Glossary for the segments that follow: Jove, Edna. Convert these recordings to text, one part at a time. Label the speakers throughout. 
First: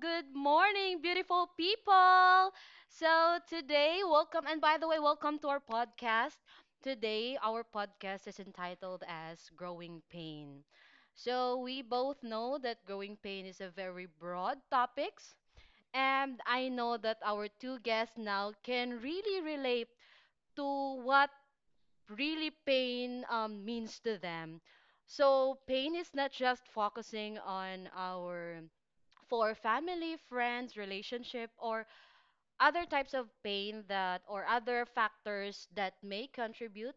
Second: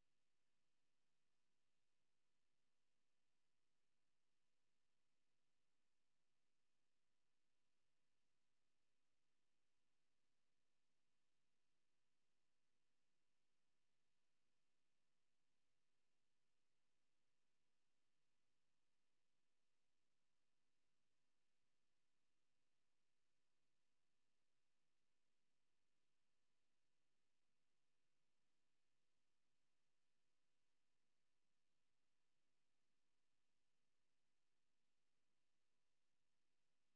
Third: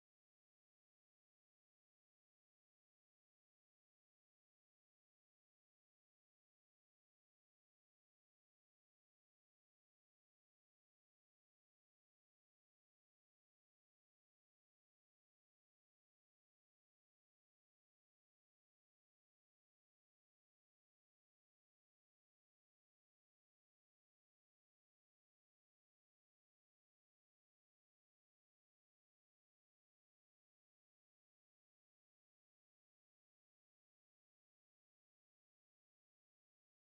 Speaker 1: good morning, beautiful people. So today, welcome, and by the way, welcome to our podcast. Today, our podcast is entitled as Growing Pain. So, we both know that growing pain is a very broad topics, and I know that our two guests now can really relate to what really pain means to them. So, pain is not just focusing on our for family, friends, relationship, or other types of pain that or other factors that may contribute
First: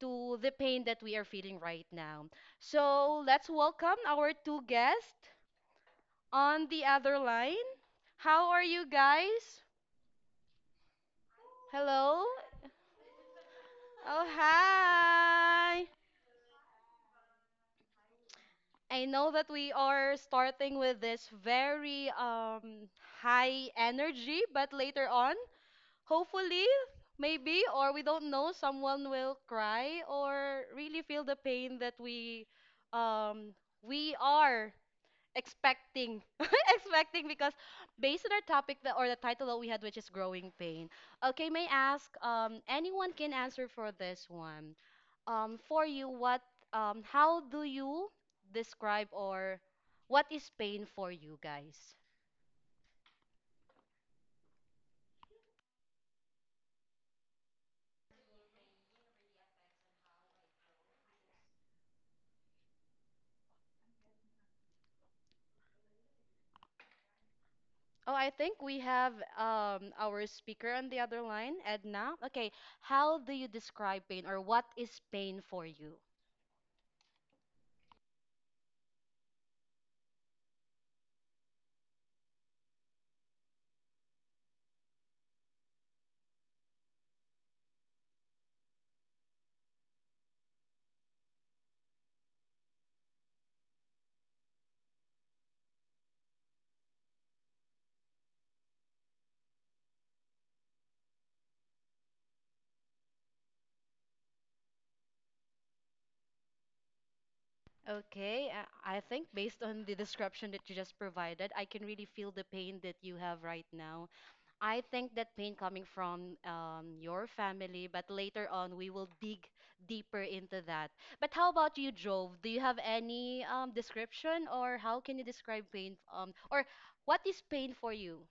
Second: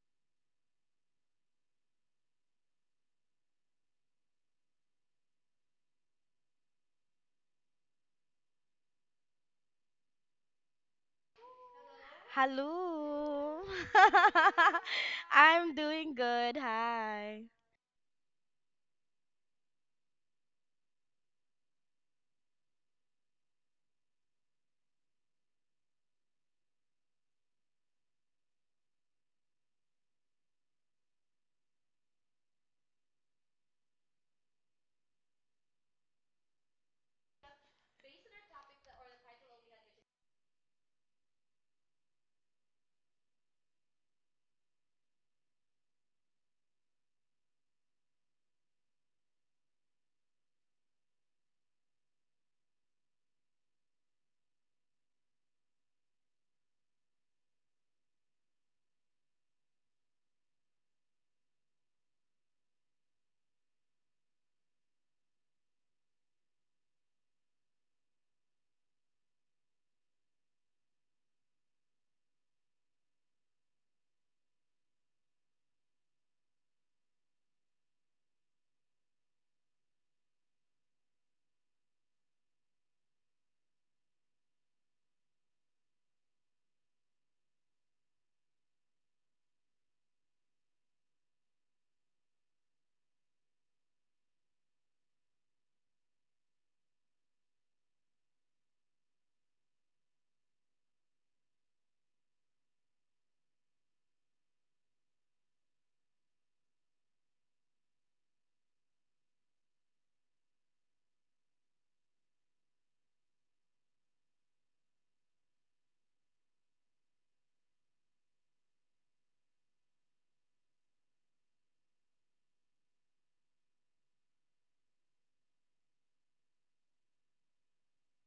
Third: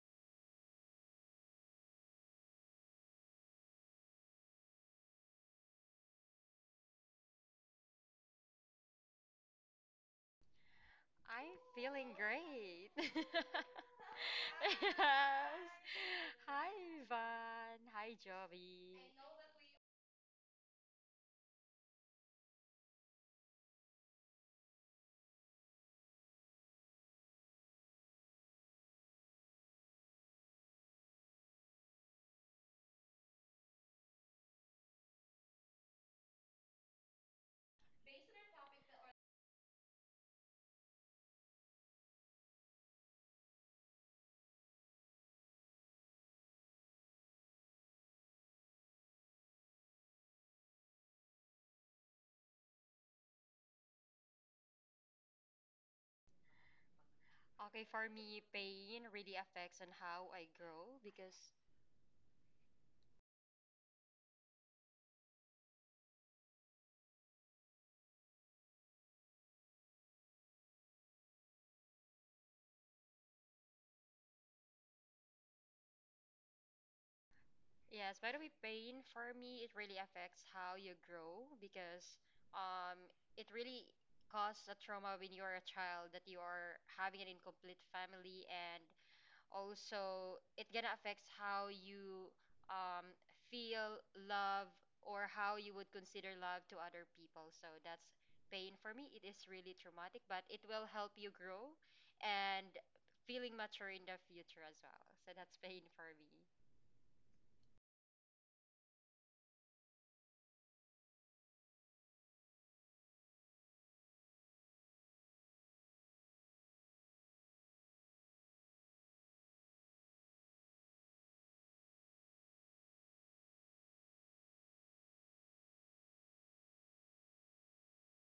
Speaker 1: to the pain that we are feeling right now. So let's welcome our two guests on the other line. How are you guys?
Speaker 2: I'm feeling
Speaker 1: Hello?
Speaker 2: great.
Speaker 3: Hello.
Speaker 1: Oh,
Speaker 2: Yes.
Speaker 3: I'm
Speaker 1: hi!
Speaker 3: doing good.
Speaker 2: Hi,
Speaker 3: Hi.
Speaker 2: Ivan. Hi,
Speaker 1: I
Speaker 2: Joey.
Speaker 1: know that we are starting with this very high energy, but later on hopefully maybe or we don't know someone will cry or really feel the pain that um we are expecting expecting because based on our topic that, or the title that we had which is growing pain. Okay, may I ask, anyone can answer for this one, for you, what how do you describe or what is pain for you guys?
Speaker 2: Okay, for me, pain really affects on how I grow because,
Speaker 1: Oh, I think we have our speaker on the other line, Edna. Okay, how do you describe pain or what is pain for you?
Speaker 2: yes, by the way, pain for me, it really affects how you grow because um, it really causes a trauma when you are a child that you are having an incomplete family and also it gonna affects how you um, feel love or how you would consider love to other people, so that's pain for me. It is really traumatic, but it will help you grow and feeling mature in the future as well, so that's pain for me.
Speaker 1: Okay, I think based on the description that you just provided, I can really feel the pain that you have right now. I think that pain coming from your family, but later on we will dig deeper into that. But how about you, Jove? Do you have any description or how can you describe pain? Or what is pain for you?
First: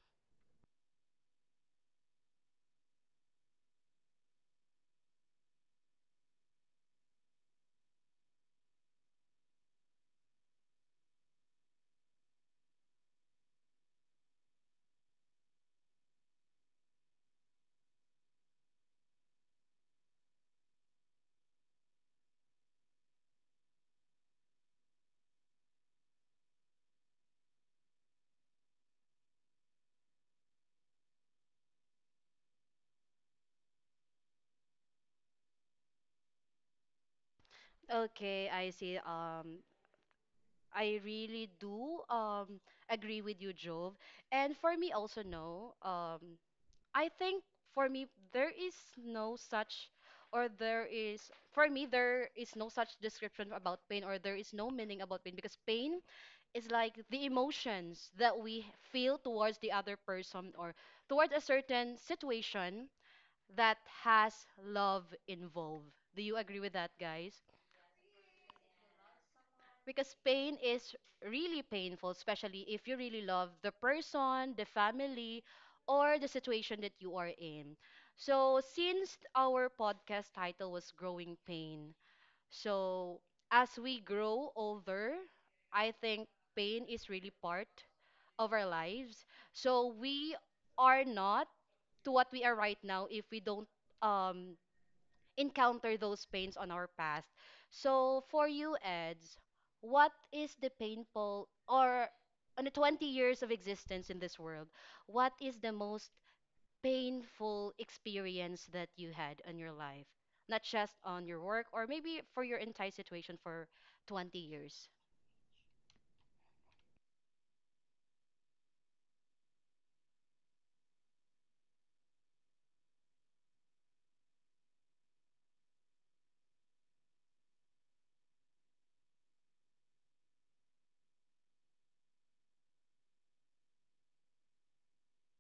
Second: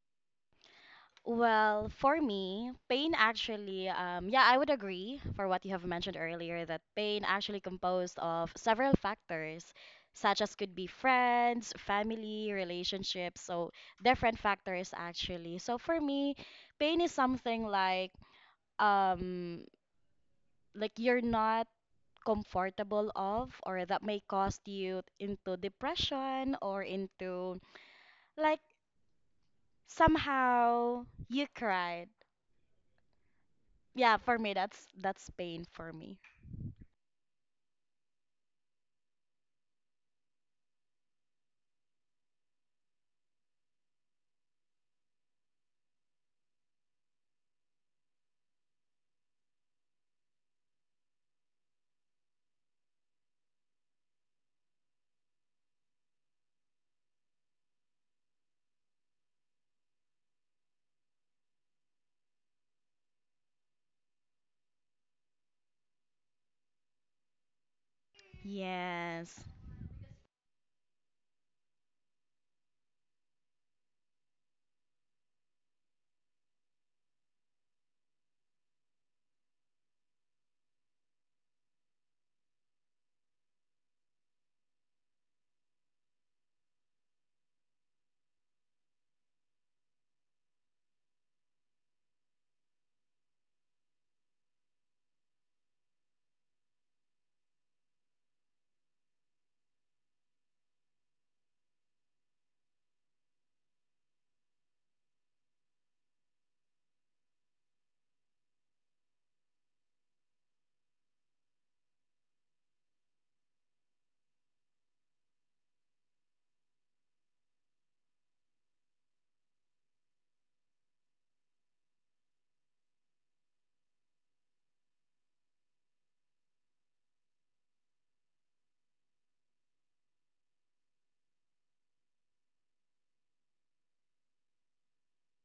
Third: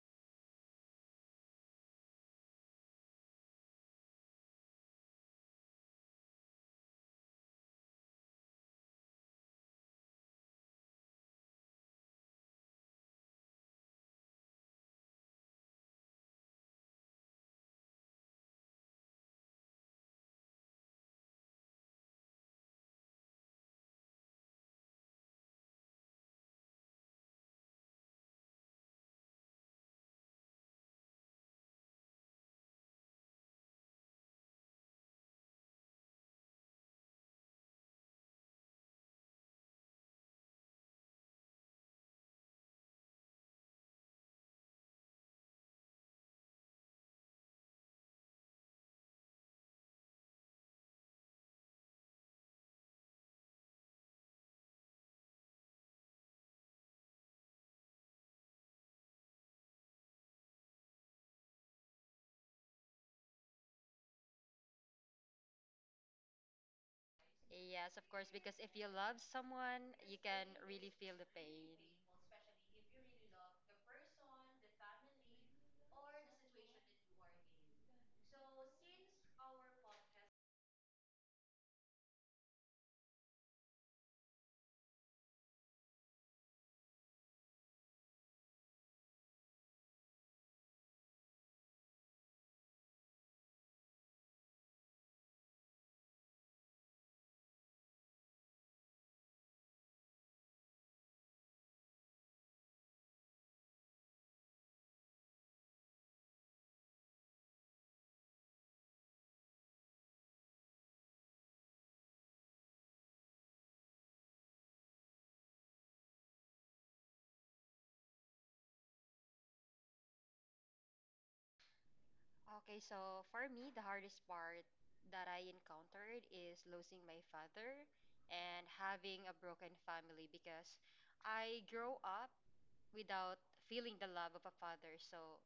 Speaker 3: Well, for me, pain actually, yeah, I would agree for what you have mentioned earlier that pain actually composed of several factors, such as could be friends, family, relationships, so different factors actually. So for me, pain is something um like you're not comfortable of, or that may cause you into depression or into like somehow you cried. Yeah, for me that's pain for me.
Speaker 1: Okay, I see. I really do agree with you, Jove. And for me also, no. I think for me there is no such, or there is for me there is no such description about pain, or there is no meaning about pain because pain is like the emotions that we feel towards the other person or towards a certain situation that has love involved. Do you agree with that, guys?
Speaker 2: Yes, of course, because if you love
Speaker 3: Yes.
Speaker 2: someone you
Speaker 1: Because
Speaker 2: can
Speaker 1: pain
Speaker 2: really
Speaker 1: is
Speaker 2: feel the
Speaker 1: really
Speaker 2: pain.
Speaker 1: painful, especially if you really love the person, the family, or the situation that you are in. So, since our podcast title was Growing Pain, so as we grow older, I think pain is really part of our lives. So, we are not to what we are right now if we don't um encounter those pains on our past. So for you, Eds, what is the painful or on the 20 years of existence in this world, what is the most painful experience that you had in your life? Not just on your work or maybe for your entire situation for 20 years.
Speaker 2: Okay, so for me, the hardest part that I encountered is losing my father and having a broken family, because I grow up without feeling the love of a father. So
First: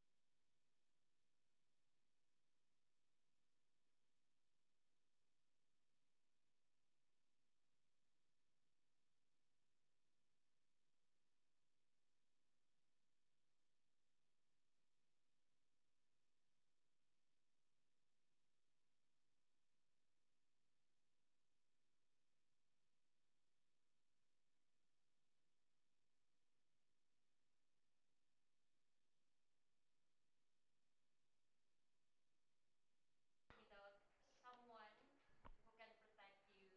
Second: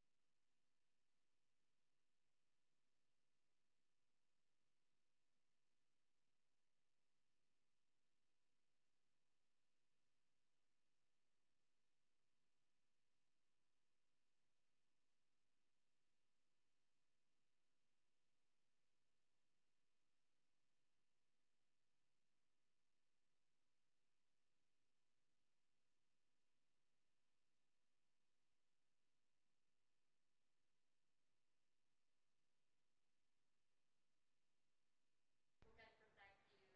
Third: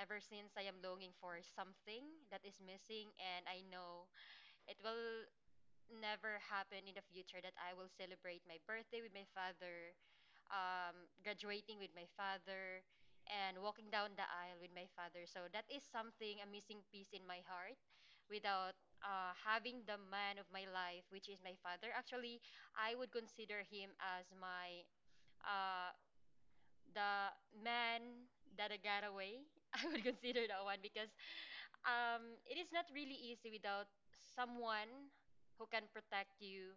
Speaker 2: ever since I am longing for something that is missing, and I know it will never happen in the future that I will celebrate my birthday with my father, graduating with my father, and walking down the aisle with my father. So that is something, a missing piece in my heart without having the man of my life, which is my father. Actually, I would consider him as my uh, the man that I got away. I would consider that one because it is not really easy without someone who can protect you,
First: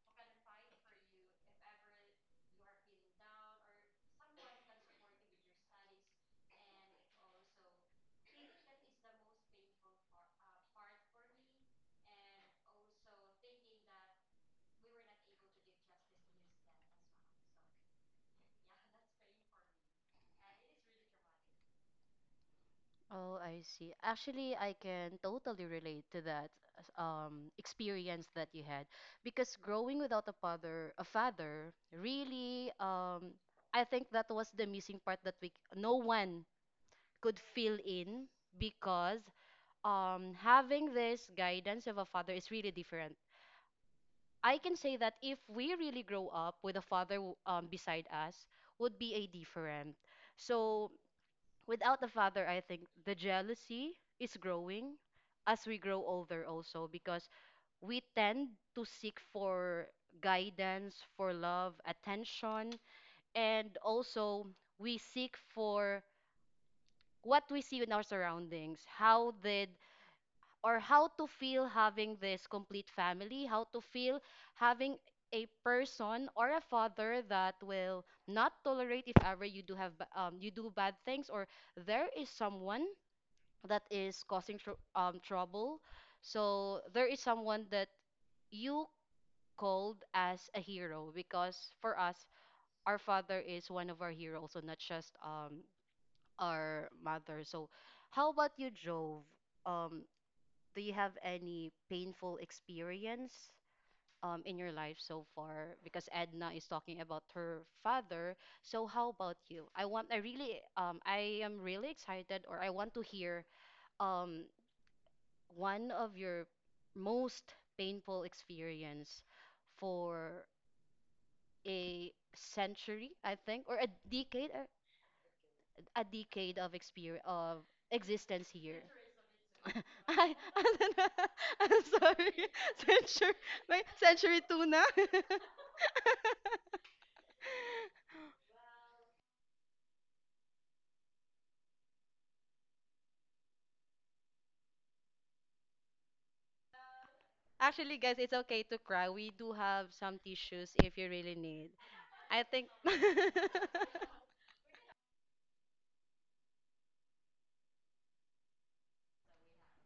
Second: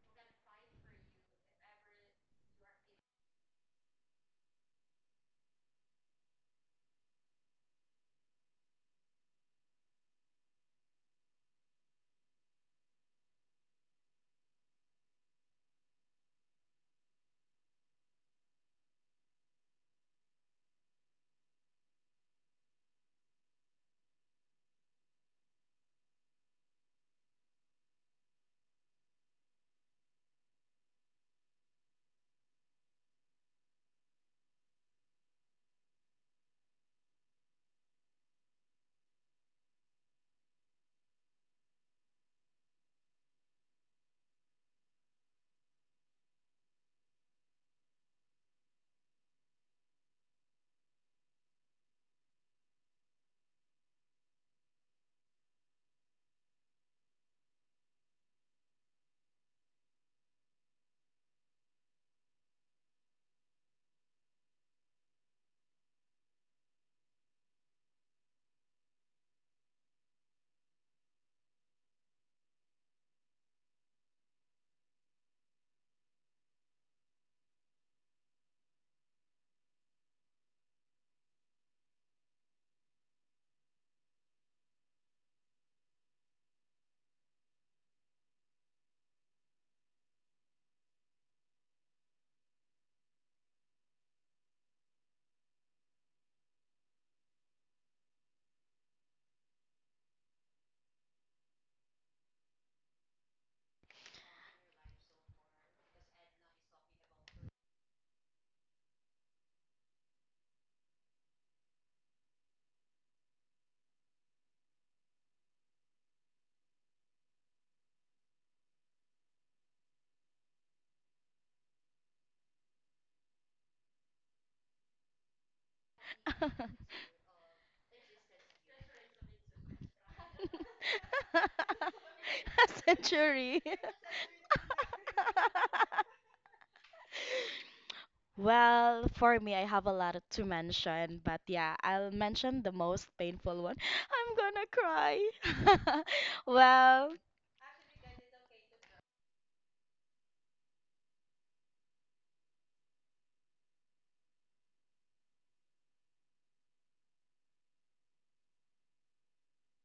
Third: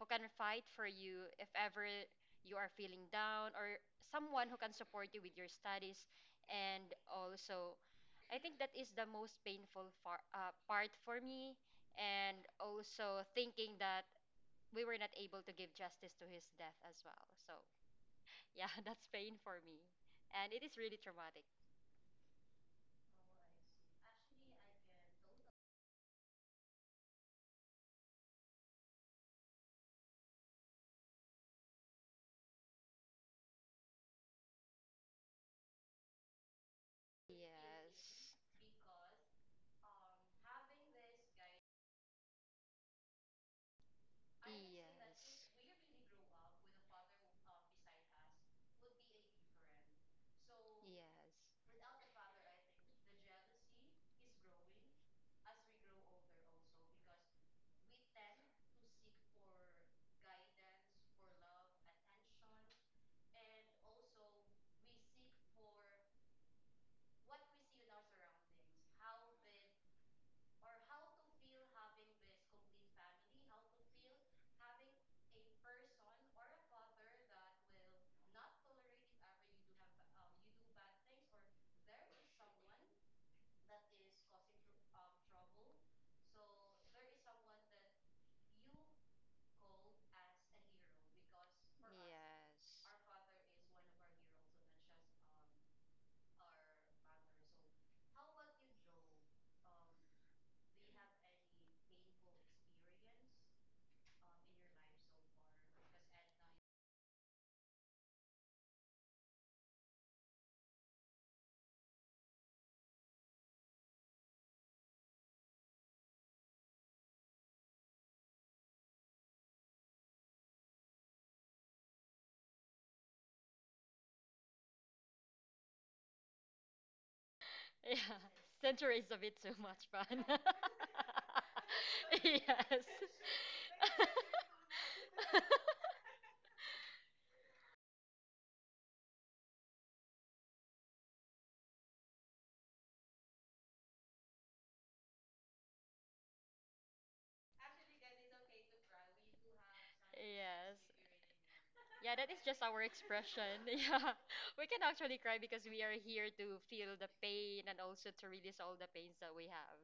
Speaker 2: who can fight for you if ever you are feeling down, or someone who can support you with your studies. And also, I think that is the most painful part for
Speaker 1: uh,
Speaker 2: me. And also, thinking that we were not able to give justice to his death as well. So, yeah, that's pain for me. And it is really traumatic.
Speaker 1: Oh, I see. Actually, I can totally relate to that experience that you had because growing without a father, a father, really, I think that was the missing part that we no one could fill in
Speaker 2: Yes.
Speaker 1: because having this guidance of a father is really different.
Speaker 2: Yes.
Speaker 1: I can say that if
Speaker 2: Yes.
Speaker 1: we really grow
Speaker 2: Yes.
Speaker 1: up with a father beside us, would be a different. So without the father, I think the jealousy is growing as we grow older also because we tend to seek for guidance, for love, attention, and also we seek for what we see in our surroundings. How did or how to feel having this complete family, how to feel having a person or a father that will not tolerate if ever you do have you do bad things or there is someone that is causing trouble. So there is someone that you called as a hero because for us, our father is one of our heroes, so not just our mother. So how about you, Jove? Um, do you have any painful experience in your life so far? Because Edna is talking about her father. So how about you? I really, I am really excited, or I want to hear um, one of your most painful experience for a century, I think, or a decade of experience of
Speaker 2: Yeah,
Speaker 1: existence here.
Speaker 2: center is a bit too much fun.
Speaker 1: I don't know. I'm sorry.
Speaker 3: A
Speaker 2: Yes.
Speaker 1: Century,
Speaker 3: century.
Speaker 1: my century tuna.
Speaker 3: Well, for me, I have a lot to mention, but yeah, I'll mention the most painful one. I'm gonna cry. Well,
Speaker 1: Actually, guys, it's okay to cry. We do have some tissues
Speaker 2: Yes.
Speaker 1: if you really need.
Speaker 2: Yeah, that is
Speaker 1: I
Speaker 2: just
Speaker 1: think.
Speaker 2: our expression. Yeah, we can actually cry because we are here to feel the pain and also to release all the pains that we have.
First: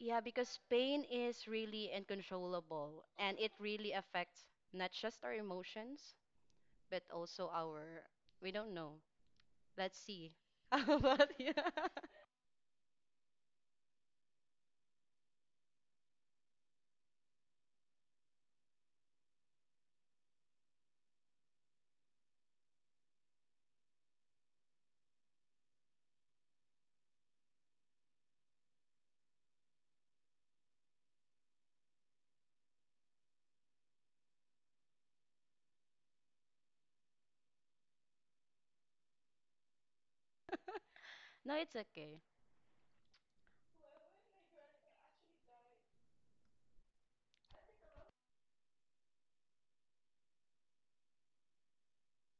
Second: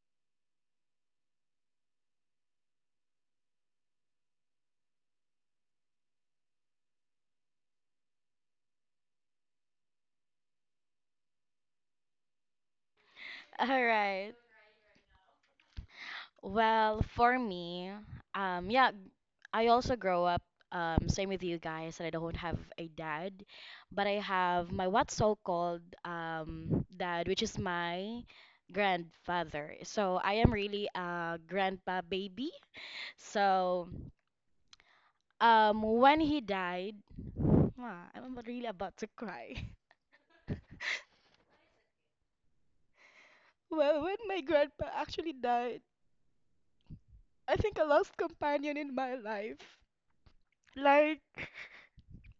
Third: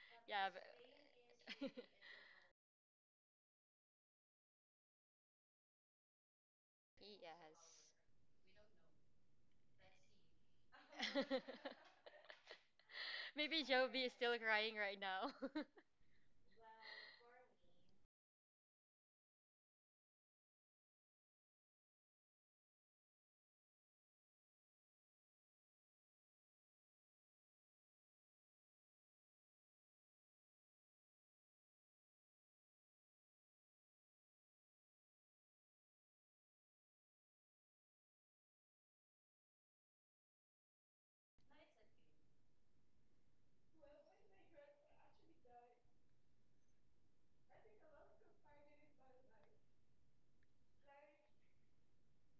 Speaker 1: Yeah,
Speaker 2: Yeah.
Speaker 1: because
Speaker 2: But...
Speaker 1: pain is really uncontrollable and it really affects not just our emotions, but also
Speaker 2: yes.
Speaker 1: our, we don't know. Let's see. How about you?
Speaker 2: Maybe
Speaker 3: All
Speaker 2: Joby is
Speaker 3: right.
Speaker 2: still crying right now. Oh, that
Speaker 3: Well, for me, yeah, I also grow up, same with you guys, that I don't have a dad, but I have my what's so-called dad, which is my grandfather. So I am really a grandpa baby. So when he died, ah, I'm really about to cry.
Speaker 1: No, it's okay.
Speaker 3: Grandpa, actually, I think a lost companion in my life. Like,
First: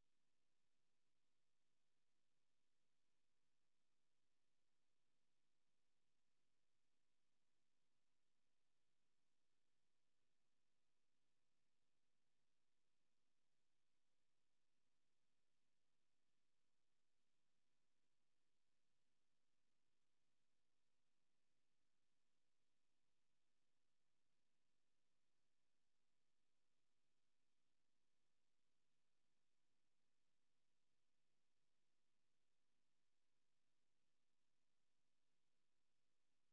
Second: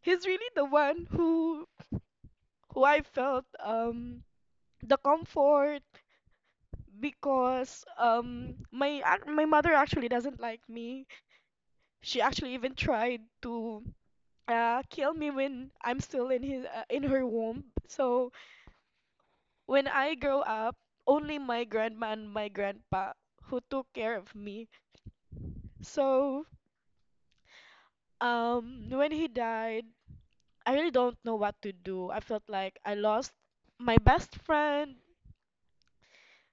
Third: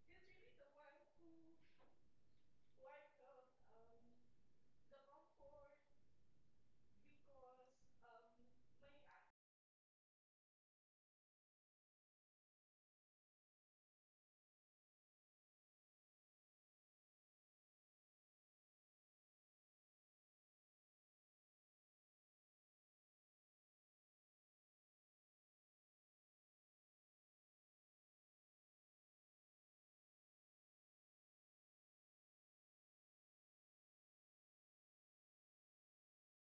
Speaker 3: he's really the one who I felt the comfort because my mother actually doesn't like me. She actually even tried to kill me when I'm still in his in her womb. So when I grow up, only my grandma and my grandpa who took care of me. So when he died, I really don't know what to do. I felt like I lost my best friend,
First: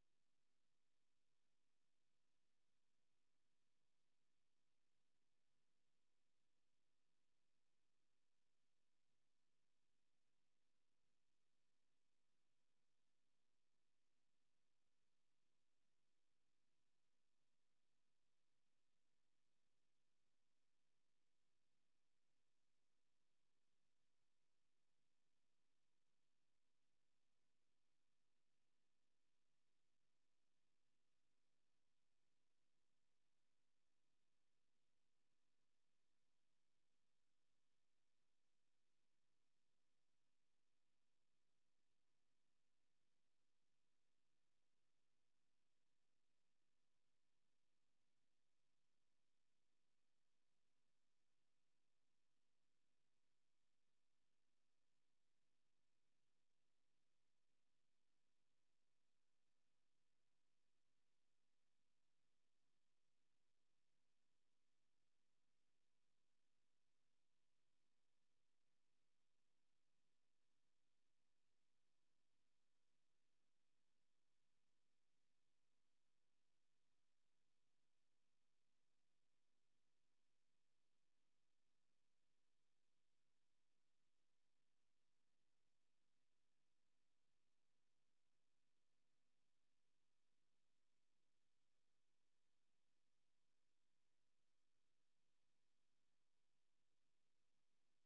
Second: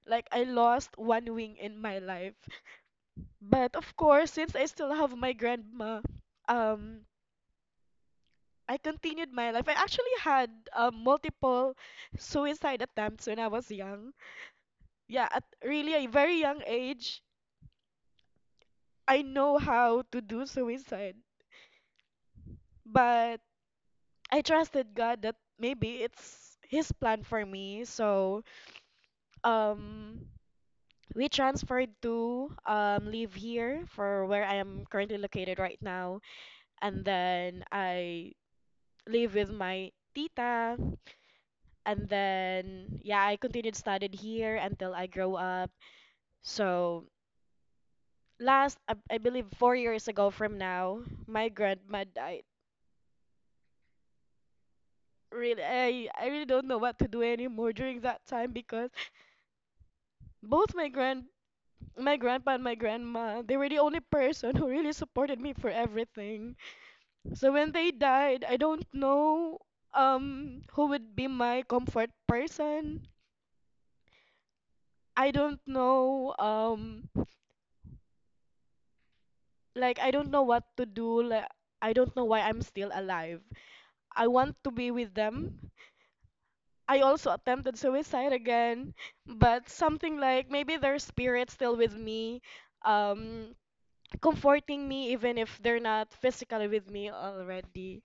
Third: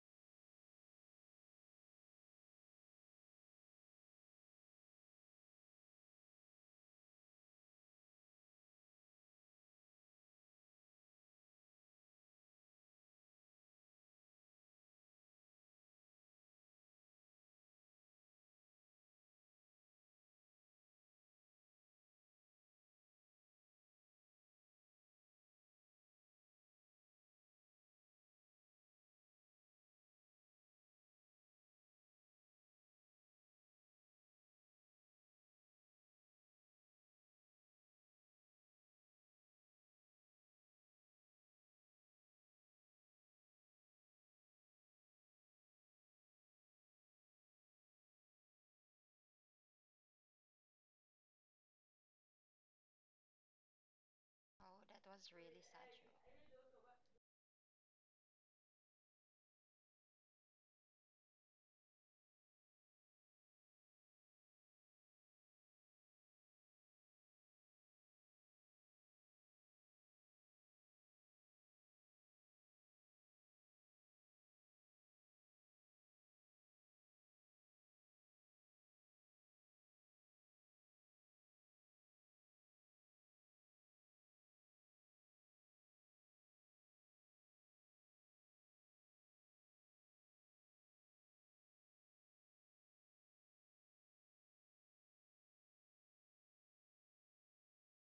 Speaker 3: like I lost one wing in my life. But of course, since I still have my grandma, um, I continued my life. I actually had multiple suicide attempts when I was young. Yeah, at really a very young age, I know how to do suicide. But I trusted God that maybe it's His plan for me. So um, we transferred to live here for where I am currently located right now. And then I live with my tita. And then, yeah, I continued studied here until I grow up. So, last, I believe 4 years ago from now, my grandma died.
Speaker 2: was really
Speaker 3: Really,
Speaker 2: sad.
Speaker 3: I really
Speaker 2: Jo.
Speaker 3: don't know what to do anymore during that time because both my grandpa and my grandma, they were the only person who really supported me for everything. So when they died, I don't know who would be my comfort person. I don't know like I don't know what to do. Like I don't know why I'm still alive. I want to be with them. I also attempted suicide again, but something like maybe their spirit still with me, um, comforting me even if they're not physically with me already.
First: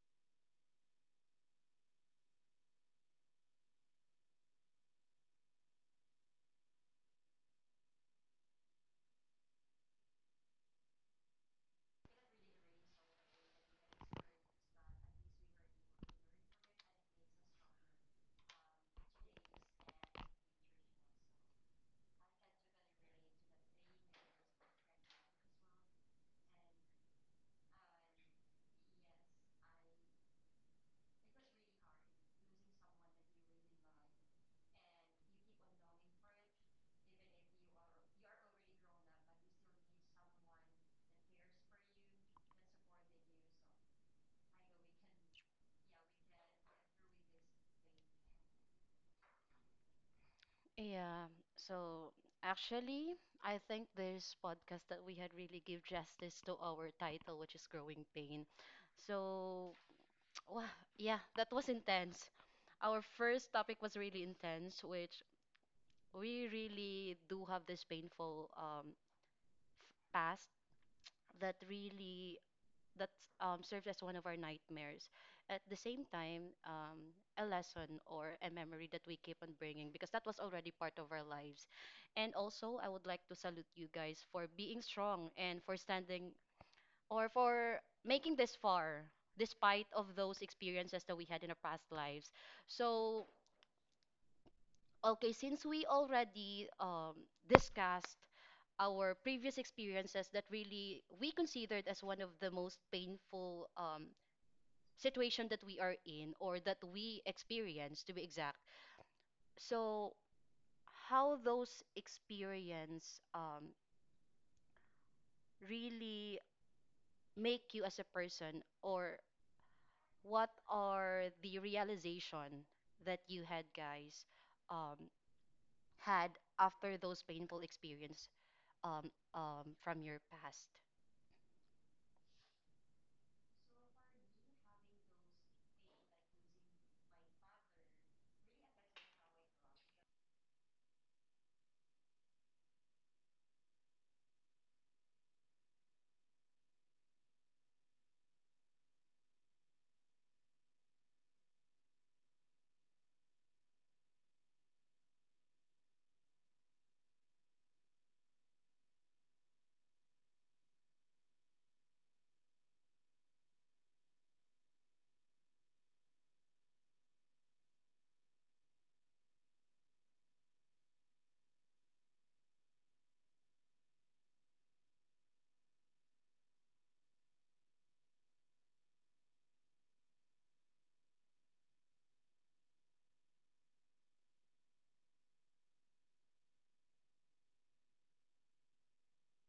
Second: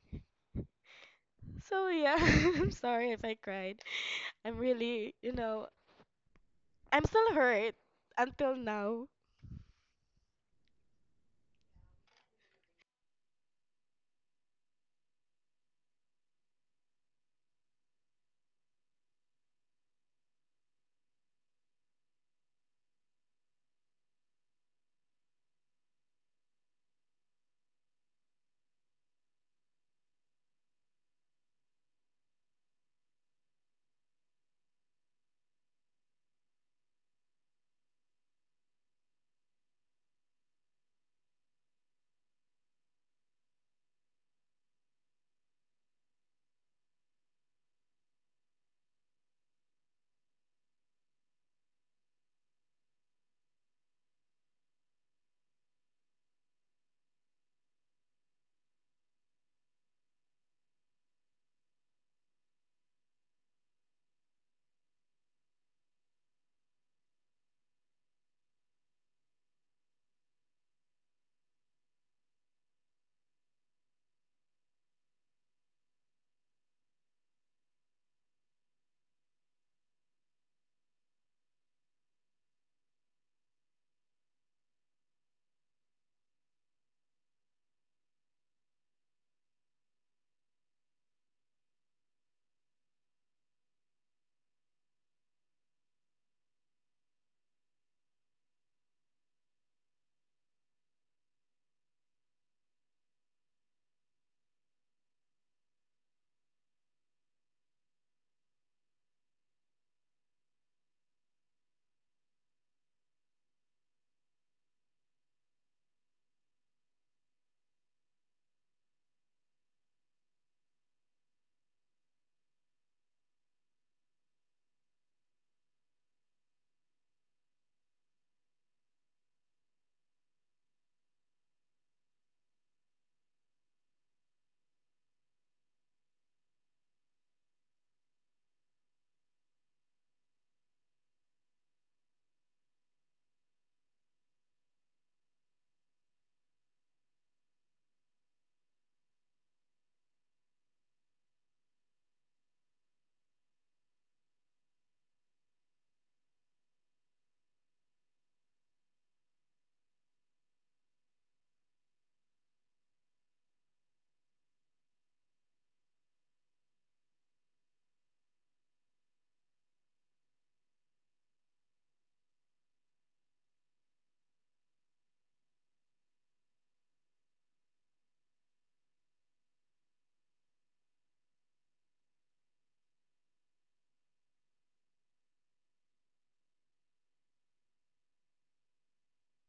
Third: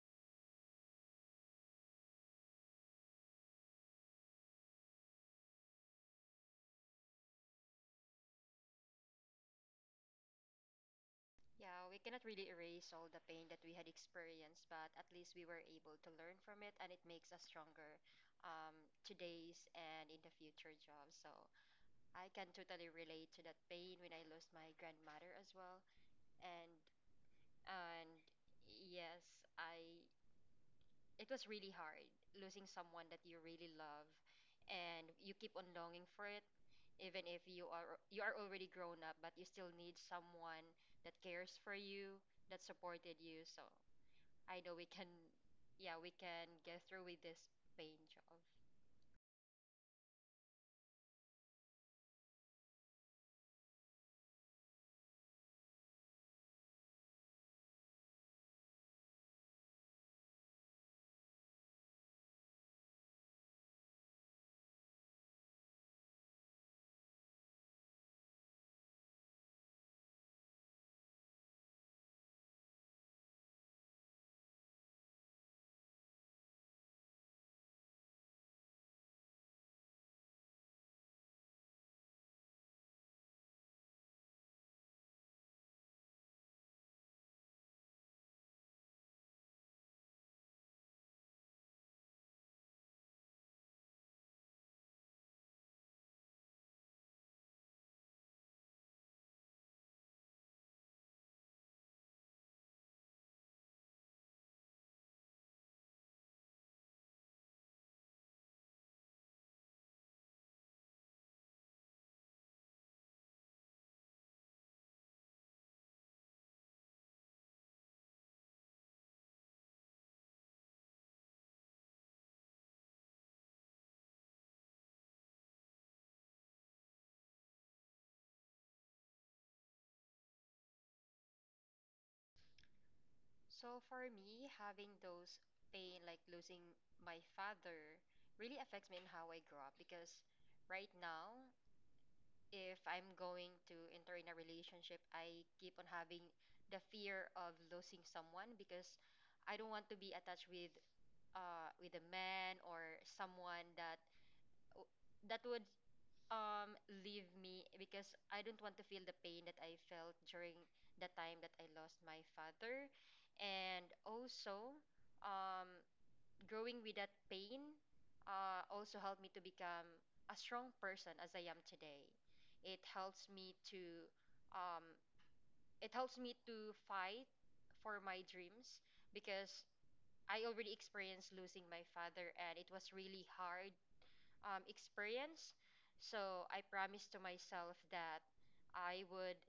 Speaker 3: So yeah, I'm sorry if I cried. I'm really, you know, I'm still hurt until now.
Speaker 2: Yeah, we cannot really erase all the pain that we had experienced, but at least we were able to learn from it, and it makes us stronger, um, today's and in the future job. So I can totally relate to that pain when I lost my grandmother as well. And and yes, I, it was really hard losing someone that you really love and you keep on longing for it even if you are already grown up, but you still need someone that cares for you, that supported you. So I know we can, yeah, we can get through with this pain job.
Speaker 1: Yeah, so actually, I think this podcast that we had really give justice to our title, which is Growing Pain. So, wow, yeah, that was intense. Our first topic was really intense, which we really do have this painful past that really that served as one of our nightmares. At the same time, a lesson or a memory that we keep on bringing because that was already part of our lives. And also, I would like to salute you guys for being strong and for standing or for making this far despite of those experiences that we had in our past lives. So, okay, since we already discussed our previous experiences that really we considered as one of the most painful situation that we are in or that we experience to be exact, so how those experience really make you as a person, or what are the realization that you had guys, um, had after those painful experience, from your past?
Speaker 2: So for me, having those pain, like losing my father, really affects me in how I grow up because right now, if I'm going to enter in a relationship, I keep on having the fear of losing someone because I don't want to be attached with a man or someone that would um leave me, because I don't want to feel the pain that I felt during the time that I lost my father. And also, um growing with that pain also helped me to become a strong person as I am today. It helps me to, um it helps me to fight for my dreams, because I already experienced losing my father and it was really hard experience. So I promised to myself that I would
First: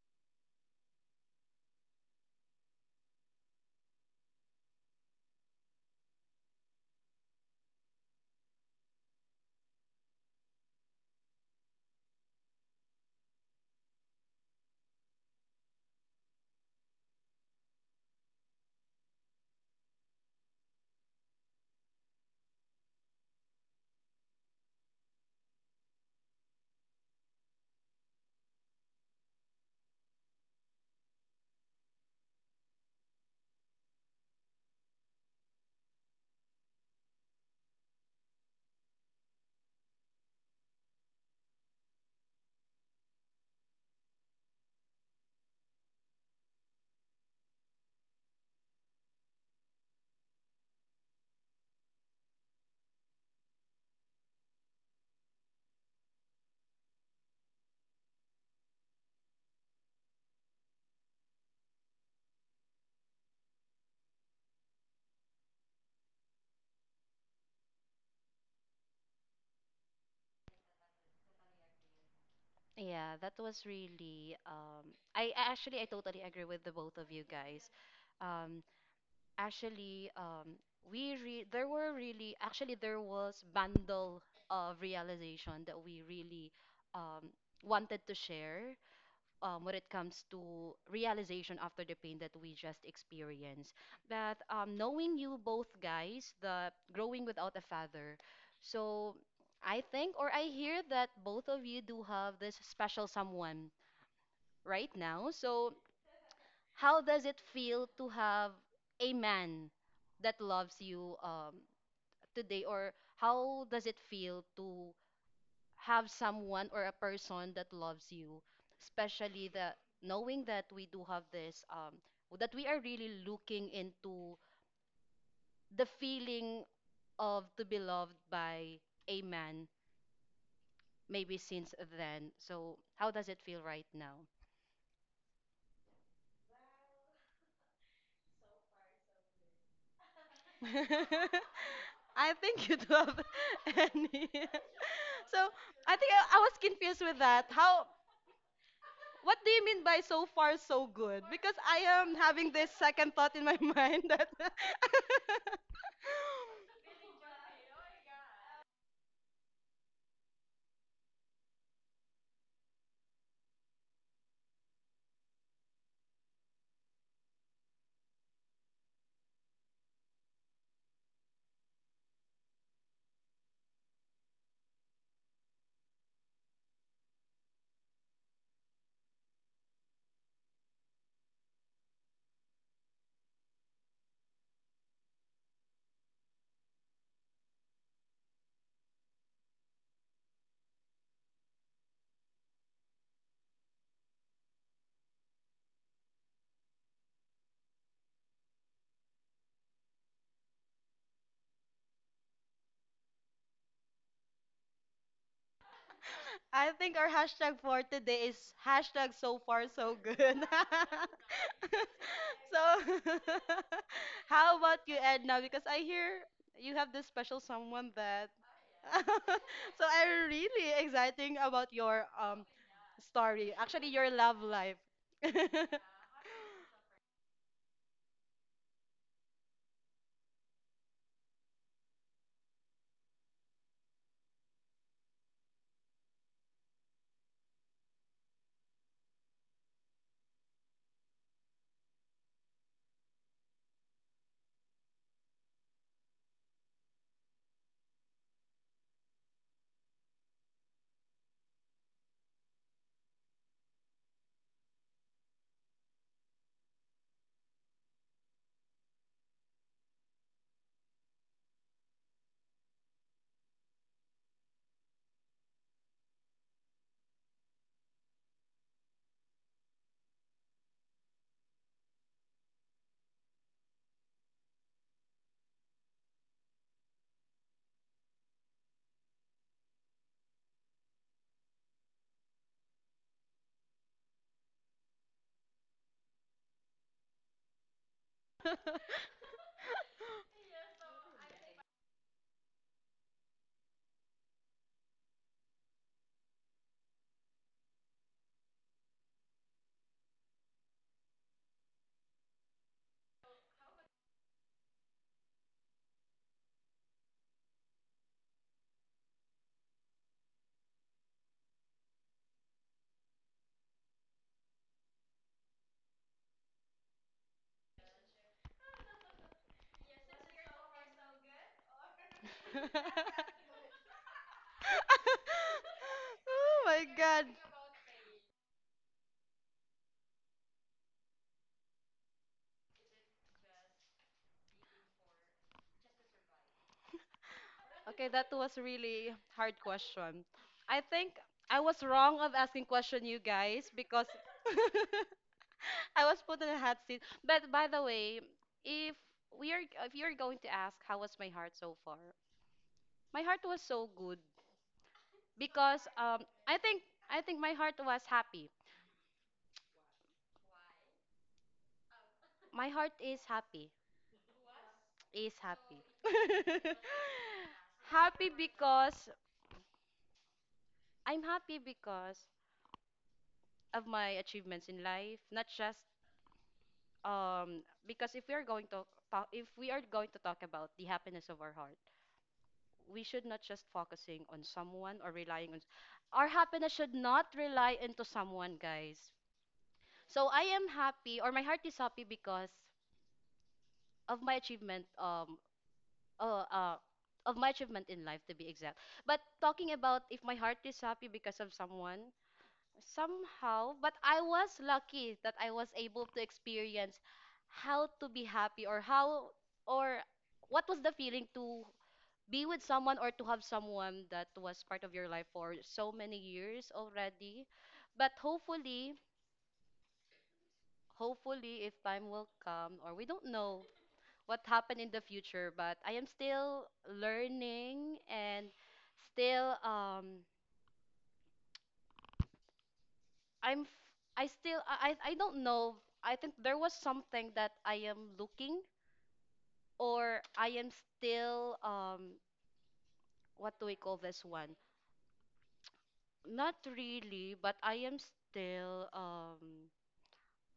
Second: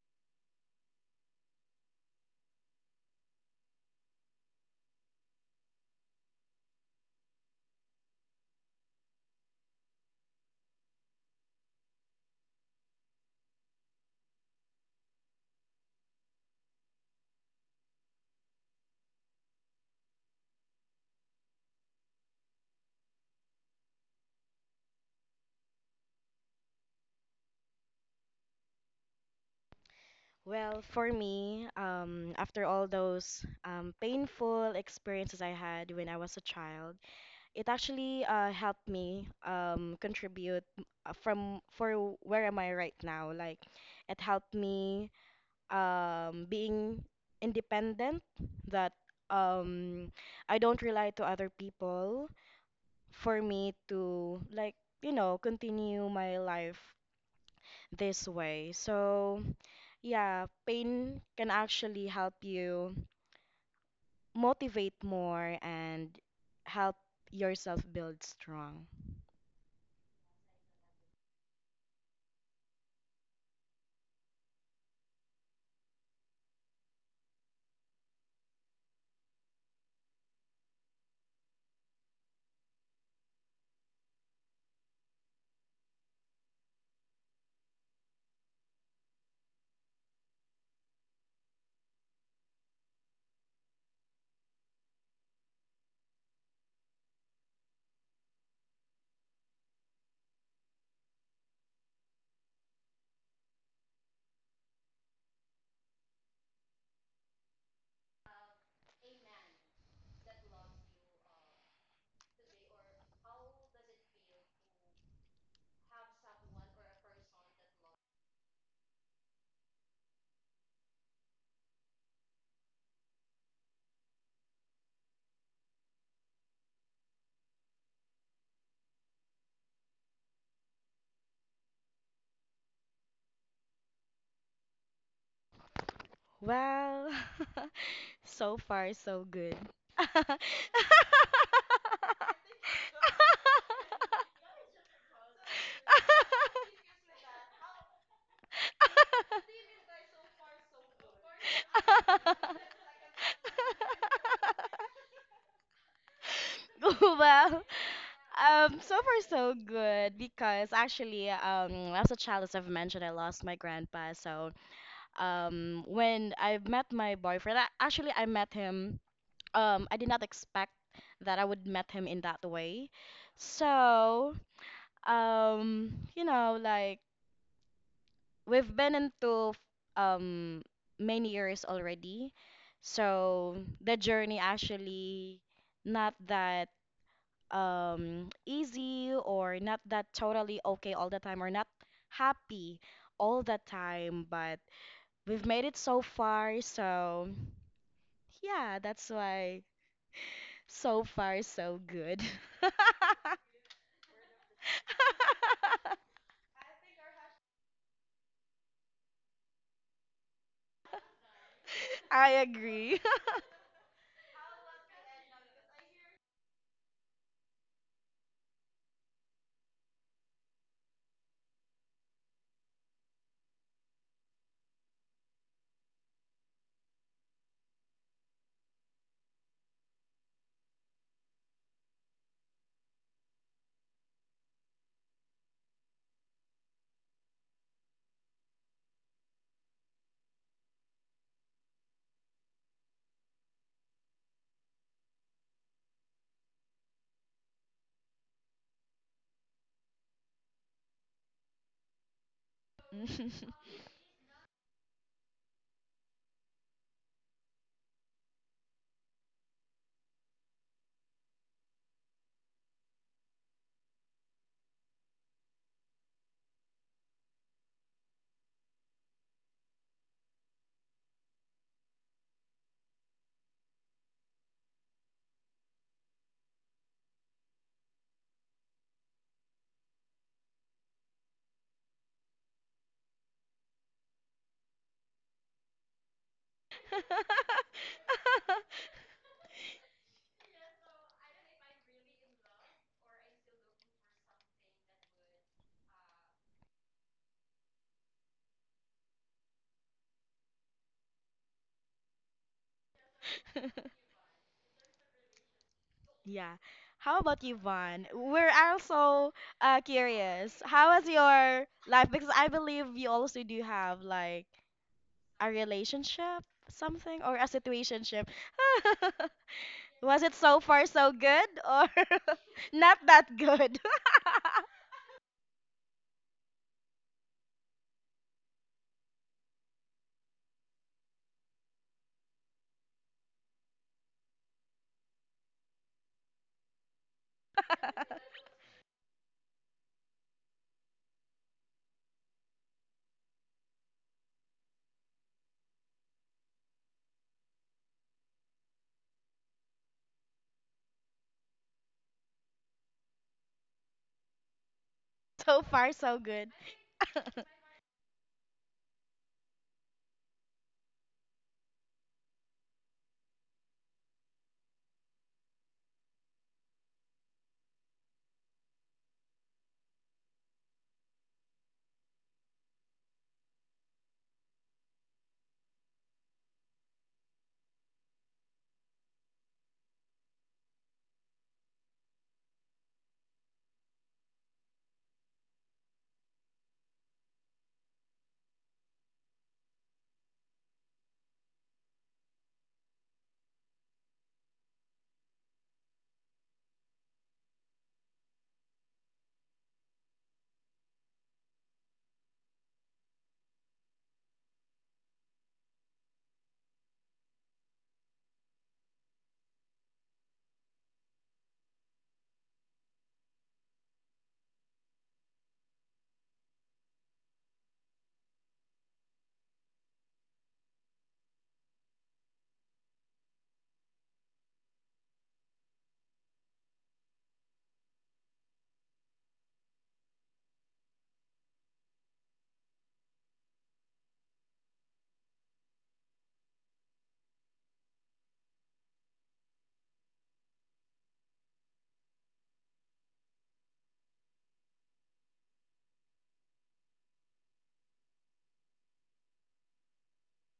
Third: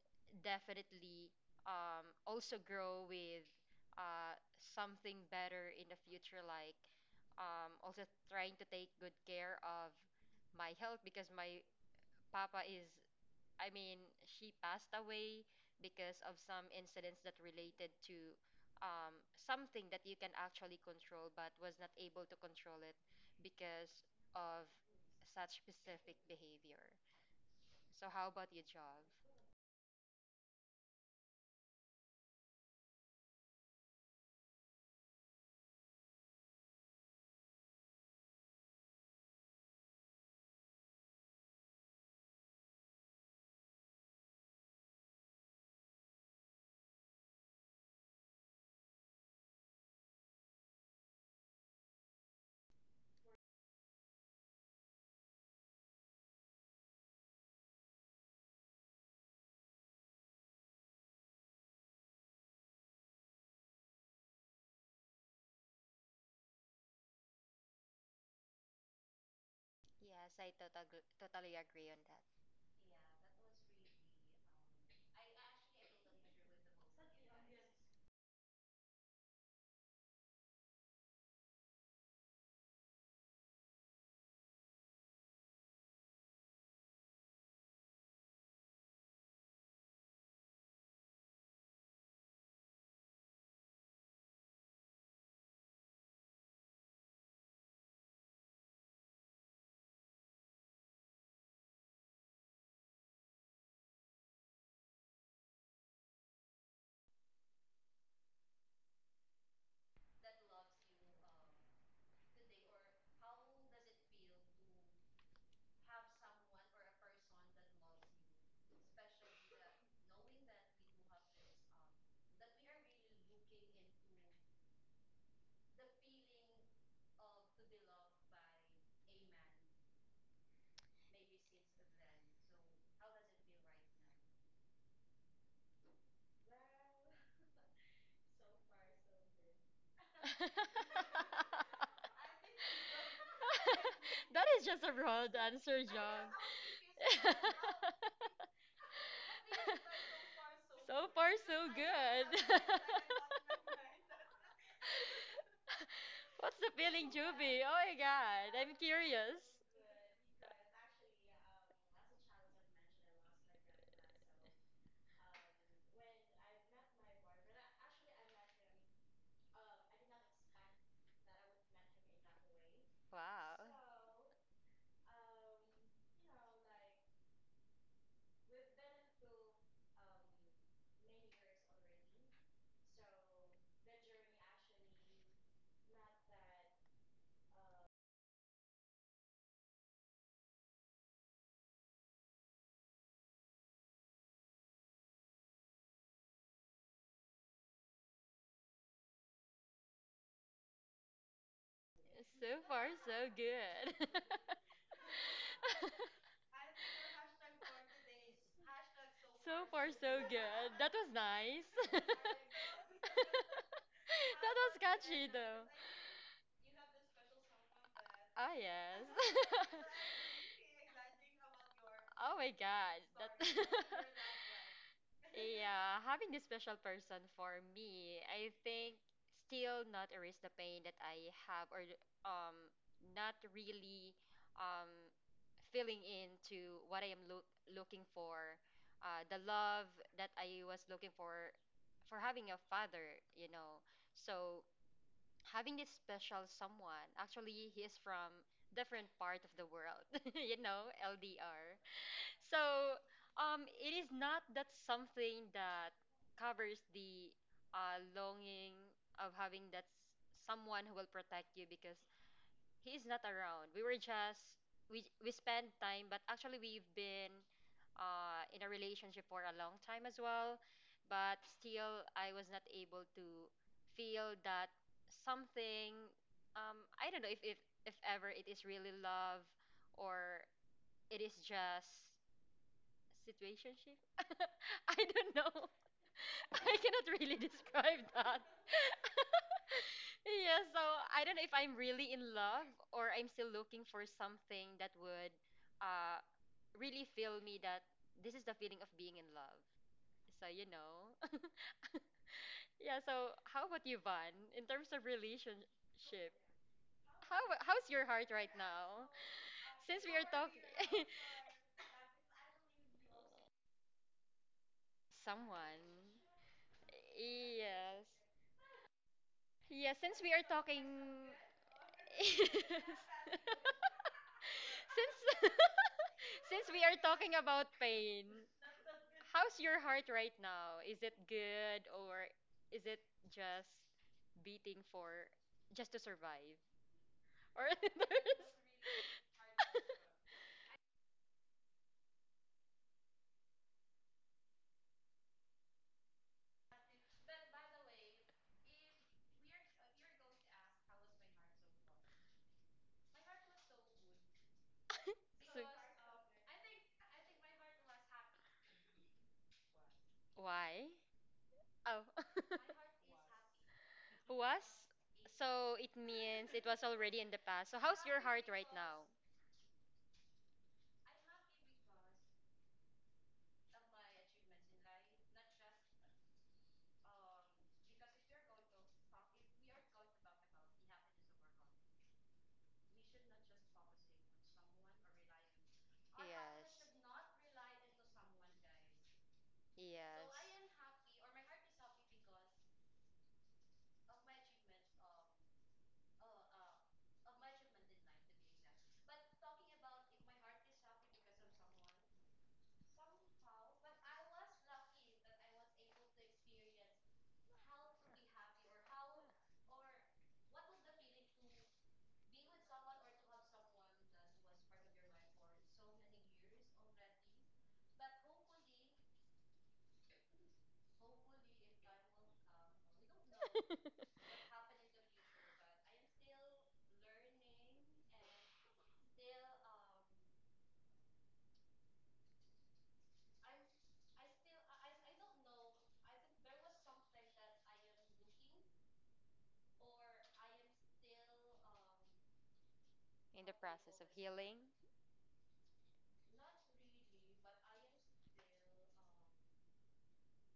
Speaker 2: definitely, also grow with something better in the future, like also trying to take good care of my health, because my papa is, I mean, she passed away because of some incidents that related to something that you can actually control but was not able to control it because of such specific behavior. So, how about you, Jov?
Speaker 3: Well, for me, after all those painful experiences I had when I was a child, it actually helped me contribute from for where am I right now. Like, it helped me being independent, that um, I don't rely to other people for me to like, you know, continue my life this way. So, yeah, pain can actually help you motivate more and help yourself build strong.
Speaker 2: Yes, I totally agree on that.
Speaker 1: Yeah, that was really um, I actually I totally agree with the both of you guys, um, actually we re- there were really actually there was bundle of realization that we really um wanted to share when it comes to realization after the pain that we just experienced. But knowing you both guys the growing without a father, so I think or I hear that both of you do have this special someone right now. So how does it feel to have a man that loves you today, or how does it feel to have someone or a person that loves you, especially the knowing that we do have this, that we are really looking into the feeling of to be loved by a man, maybe since then. So, how does it feel right now?
Speaker 3: Well, so far so good.
Speaker 1: I think you do have any.
Speaker 2: That is just a broad
Speaker 1: So
Speaker 2: answer,
Speaker 1: I think
Speaker 2: Jov.
Speaker 1: I was confused with that. How? What do you mean by so far so
Speaker 2: So
Speaker 1: good?
Speaker 2: far,
Speaker 1: Because
Speaker 2: so
Speaker 1: I am
Speaker 2: good.
Speaker 1: having this second thought in my mind that.
Speaker 2: What's the feeling,
Speaker 3: Well,
Speaker 2: Juby? Oh my god, I'm
Speaker 3: so far
Speaker 2: curious.
Speaker 3: so good because actually, as a child, as I've mentioned, I lost my grandpa, so when I met my boyfriend. Actually, I met him. I did not expect that I would met him in that way.
Speaker 2: Wow.
Speaker 3: So, you know, like we've been into um many years already. So the journey actually not that easy or not that totally okay all the time or not happy all the time, but we've made it so far. So yeah, that's why so far so good.
Speaker 2: So far, so good.
Speaker 1: I think our hashtag for today is hashtag so
Speaker 2: So
Speaker 1: far
Speaker 2: far,
Speaker 1: so
Speaker 2: so
Speaker 1: good.
Speaker 2: good. That was nice.
Speaker 3: I
Speaker 1: So
Speaker 3: agree.
Speaker 2: That
Speaker 1: how
Speaker 2: was
Speaker 1: about you
Speaker 2: catchy,
Speaker 1: Edna?
Speaker 2: though.
Speaker 1: Because I hear you have this special someone that
Speaker 2: Oh yes.
Speaker 1: so I'm really exciting about your
Speaker 2: Oh my god. That
Speaker 1: story. Actually your love life.
Speaker 2: yeah, having this special person for me, I think still not erase the pain that I have, or um not really, um filling into what I am looking for, the love that I was looking for having a father, you know. So having this special someone, actually he is from different part of the world, you know, LDR. So it is not that something that covers the longing of having that someone who will protect you, because he is not around. We were just, we spend time, but actually we've been in a relationship for a long time as well. But still, I was not able to feel that something. I don't know if, if ever it is really love or it is just situationship. I don't know. I cannot really describe that. Yeah, so I don't know if I'm really in love or I'm still looking for something that would uh, really feel me that this is the feeling of being in love. So you know. Yeah, so how about you, Van? In terms of relationship,
Speaker 3: Yeah. How
Speaker 2: how
Speaker 3: about you,
Speaker 2: how's
Speaker 3: Vaughn?
Speaker 2: your heart
Speaker 3: We're
Speaker 2: right now?
Speaker 3: also
Speaker 2: Since we are
Speaker 3: curious.
Speaker 2: talking
Speaker 3: How was your life? Because I believe you also do have like a
Speaker 2: someone.
Speaker 3: relationship, something, or a
Speaker 2: Yes.
Speaker 3: situationship.
Speaker 2: Yeah,
Speaker 3: Was
Speaker 2: since
Speaker 3: it
Speaker 2: we are
Speaker 3: so far
Speaker 2: talking
Speaker 3: so good or
Speaker 2: yes.
Speaker 3: not that good?
Speaker 2: Since
Speaker 1: oh
Speaker 2: since we
Speaker 1: my
Speaker 2: are
Speaker 1: god.
Speaker 2: talking about pain, how's your heart right now? Is it good, or is it just beating for just to survive? Or
Speaker 1: Okay, that
Speaker 2: there's-
Speaker 1: was really hard question. I think I was wrong of asking question you guys because I was put in a hot seat. But by the way, if we are if you're going to ask how was my heart so far, my heart was so good
Speaker 3: So
Speaker 2: So
Speaker 1: because
Speaker 3: far, so good.
Speaker 1: I think my heart was happy.
Speaker 2: why? Oh.
Speaker 1: My heart is happy.
Speaker 2: Was?
Speaker 1: Is
Speaker 2: So
Speaker 1: happy.
Speaker 2: it means it was already in the past. So how's your
Speaker 1: Happy
Speaker 2: heart right
Speaker 1: because
Speaker 2: now?
Speaker 1: I'm happy because of my achievements in life, not just um because if we are going to if we are going to talk about the happiness of our heart, we should not just focusing on someone or relying on, our happiness should not
Speaker 2: Yes.
Speaker 1: rely into someone guys. So I
Speaker 2: Yes.
Speaker 1: am happy or my heart is happy because of my achievement um uh, uh of my achievement in life, to be exact. But talking about if my heart is happy because of someone, somehow, but I was lucky that I was able to experience how to be happy or how or what was the feeling to be with someone or to have someone that was part of your life for so many years already. But hopefully hopefully if time will come or we don't know what happened in the future, but I am still learning and still I'm f- I still I don't know. I think there was something that I am looking or I am still
Speaker 2: In
Speaker 1: what
Speaker 2: the
Speaker 1: do we call
Speaker 2: process of
Speaker 1: this one?
Speaker 2: healing?
Speaker 1: Not really, but I am still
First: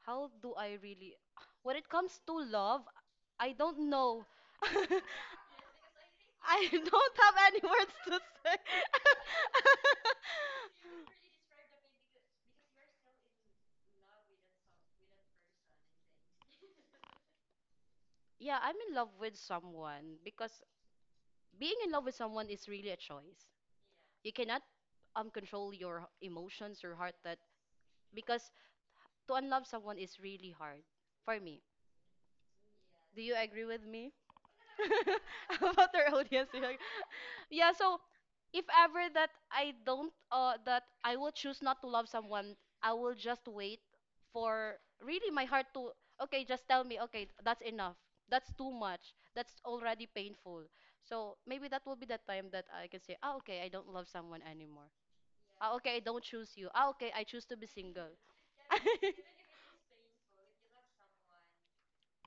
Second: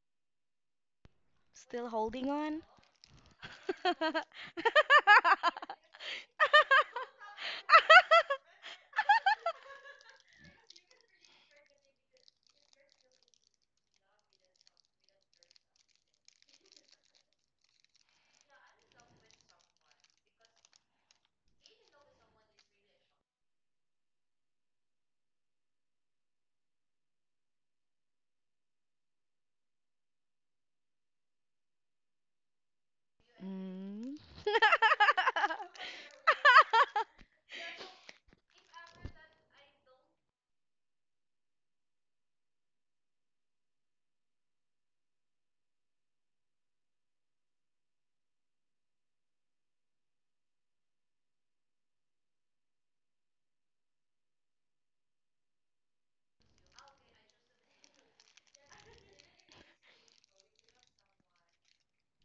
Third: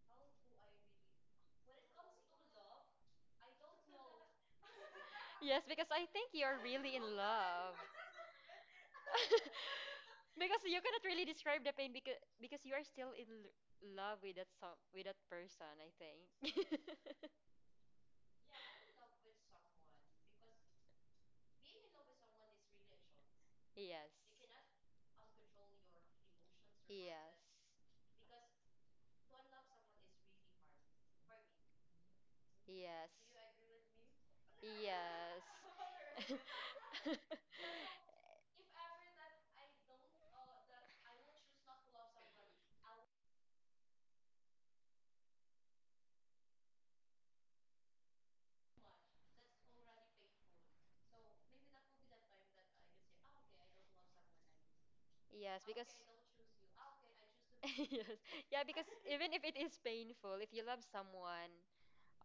Speaker 1: how do I really when it
Speaker 3: Still
Speaker 1: comes
Speaker 3: holding
Speaker 1: to
Speaker 3: on.
Speaker 1: love, I don't know.
Speaker 2: Yes, because I think you're
Speaker 1: I
Speaker 2: really in
Speaker 1: don't have any
Speaker 2: love.
Speaker 1: words to say.
Speaker 2: Because you cannot really describe the pain, because you are still in love with that song, with that person, I think.
Speaker 1: Yeah, I'm in love with someone because being in love with someone is really a choice.
Speaker 2: Yes.
Speaker 1: You cannot
Speaker 2: Yes.
Speaker 1: control your emotions, your heart that because to unlove someone is really hard for me.
Speaker 2: Yes.
Speaker 1: Do you agree with me?
Speaker 3: Mm.
Speaker 1: How about our
Speaker 2: Yes.
Speaker 1: audience. Yeah, so if ever that I don't that I will choose not to love someone, I will just wait for really my heart to okay, just tell me, okay, that's enough. That's too much. That's already painful. So maybe that will be the time that I can say, ah, okay, I don't love someone anymore.
Speaker 2: Yes,
Speaker 1: Ah,
Speaker 2: because
Speaker 1: okay, I don't choose you. Ah, okay, I choose to be single.
Speaker 2: yes. Yeah, because even if it is painful, if you love someone,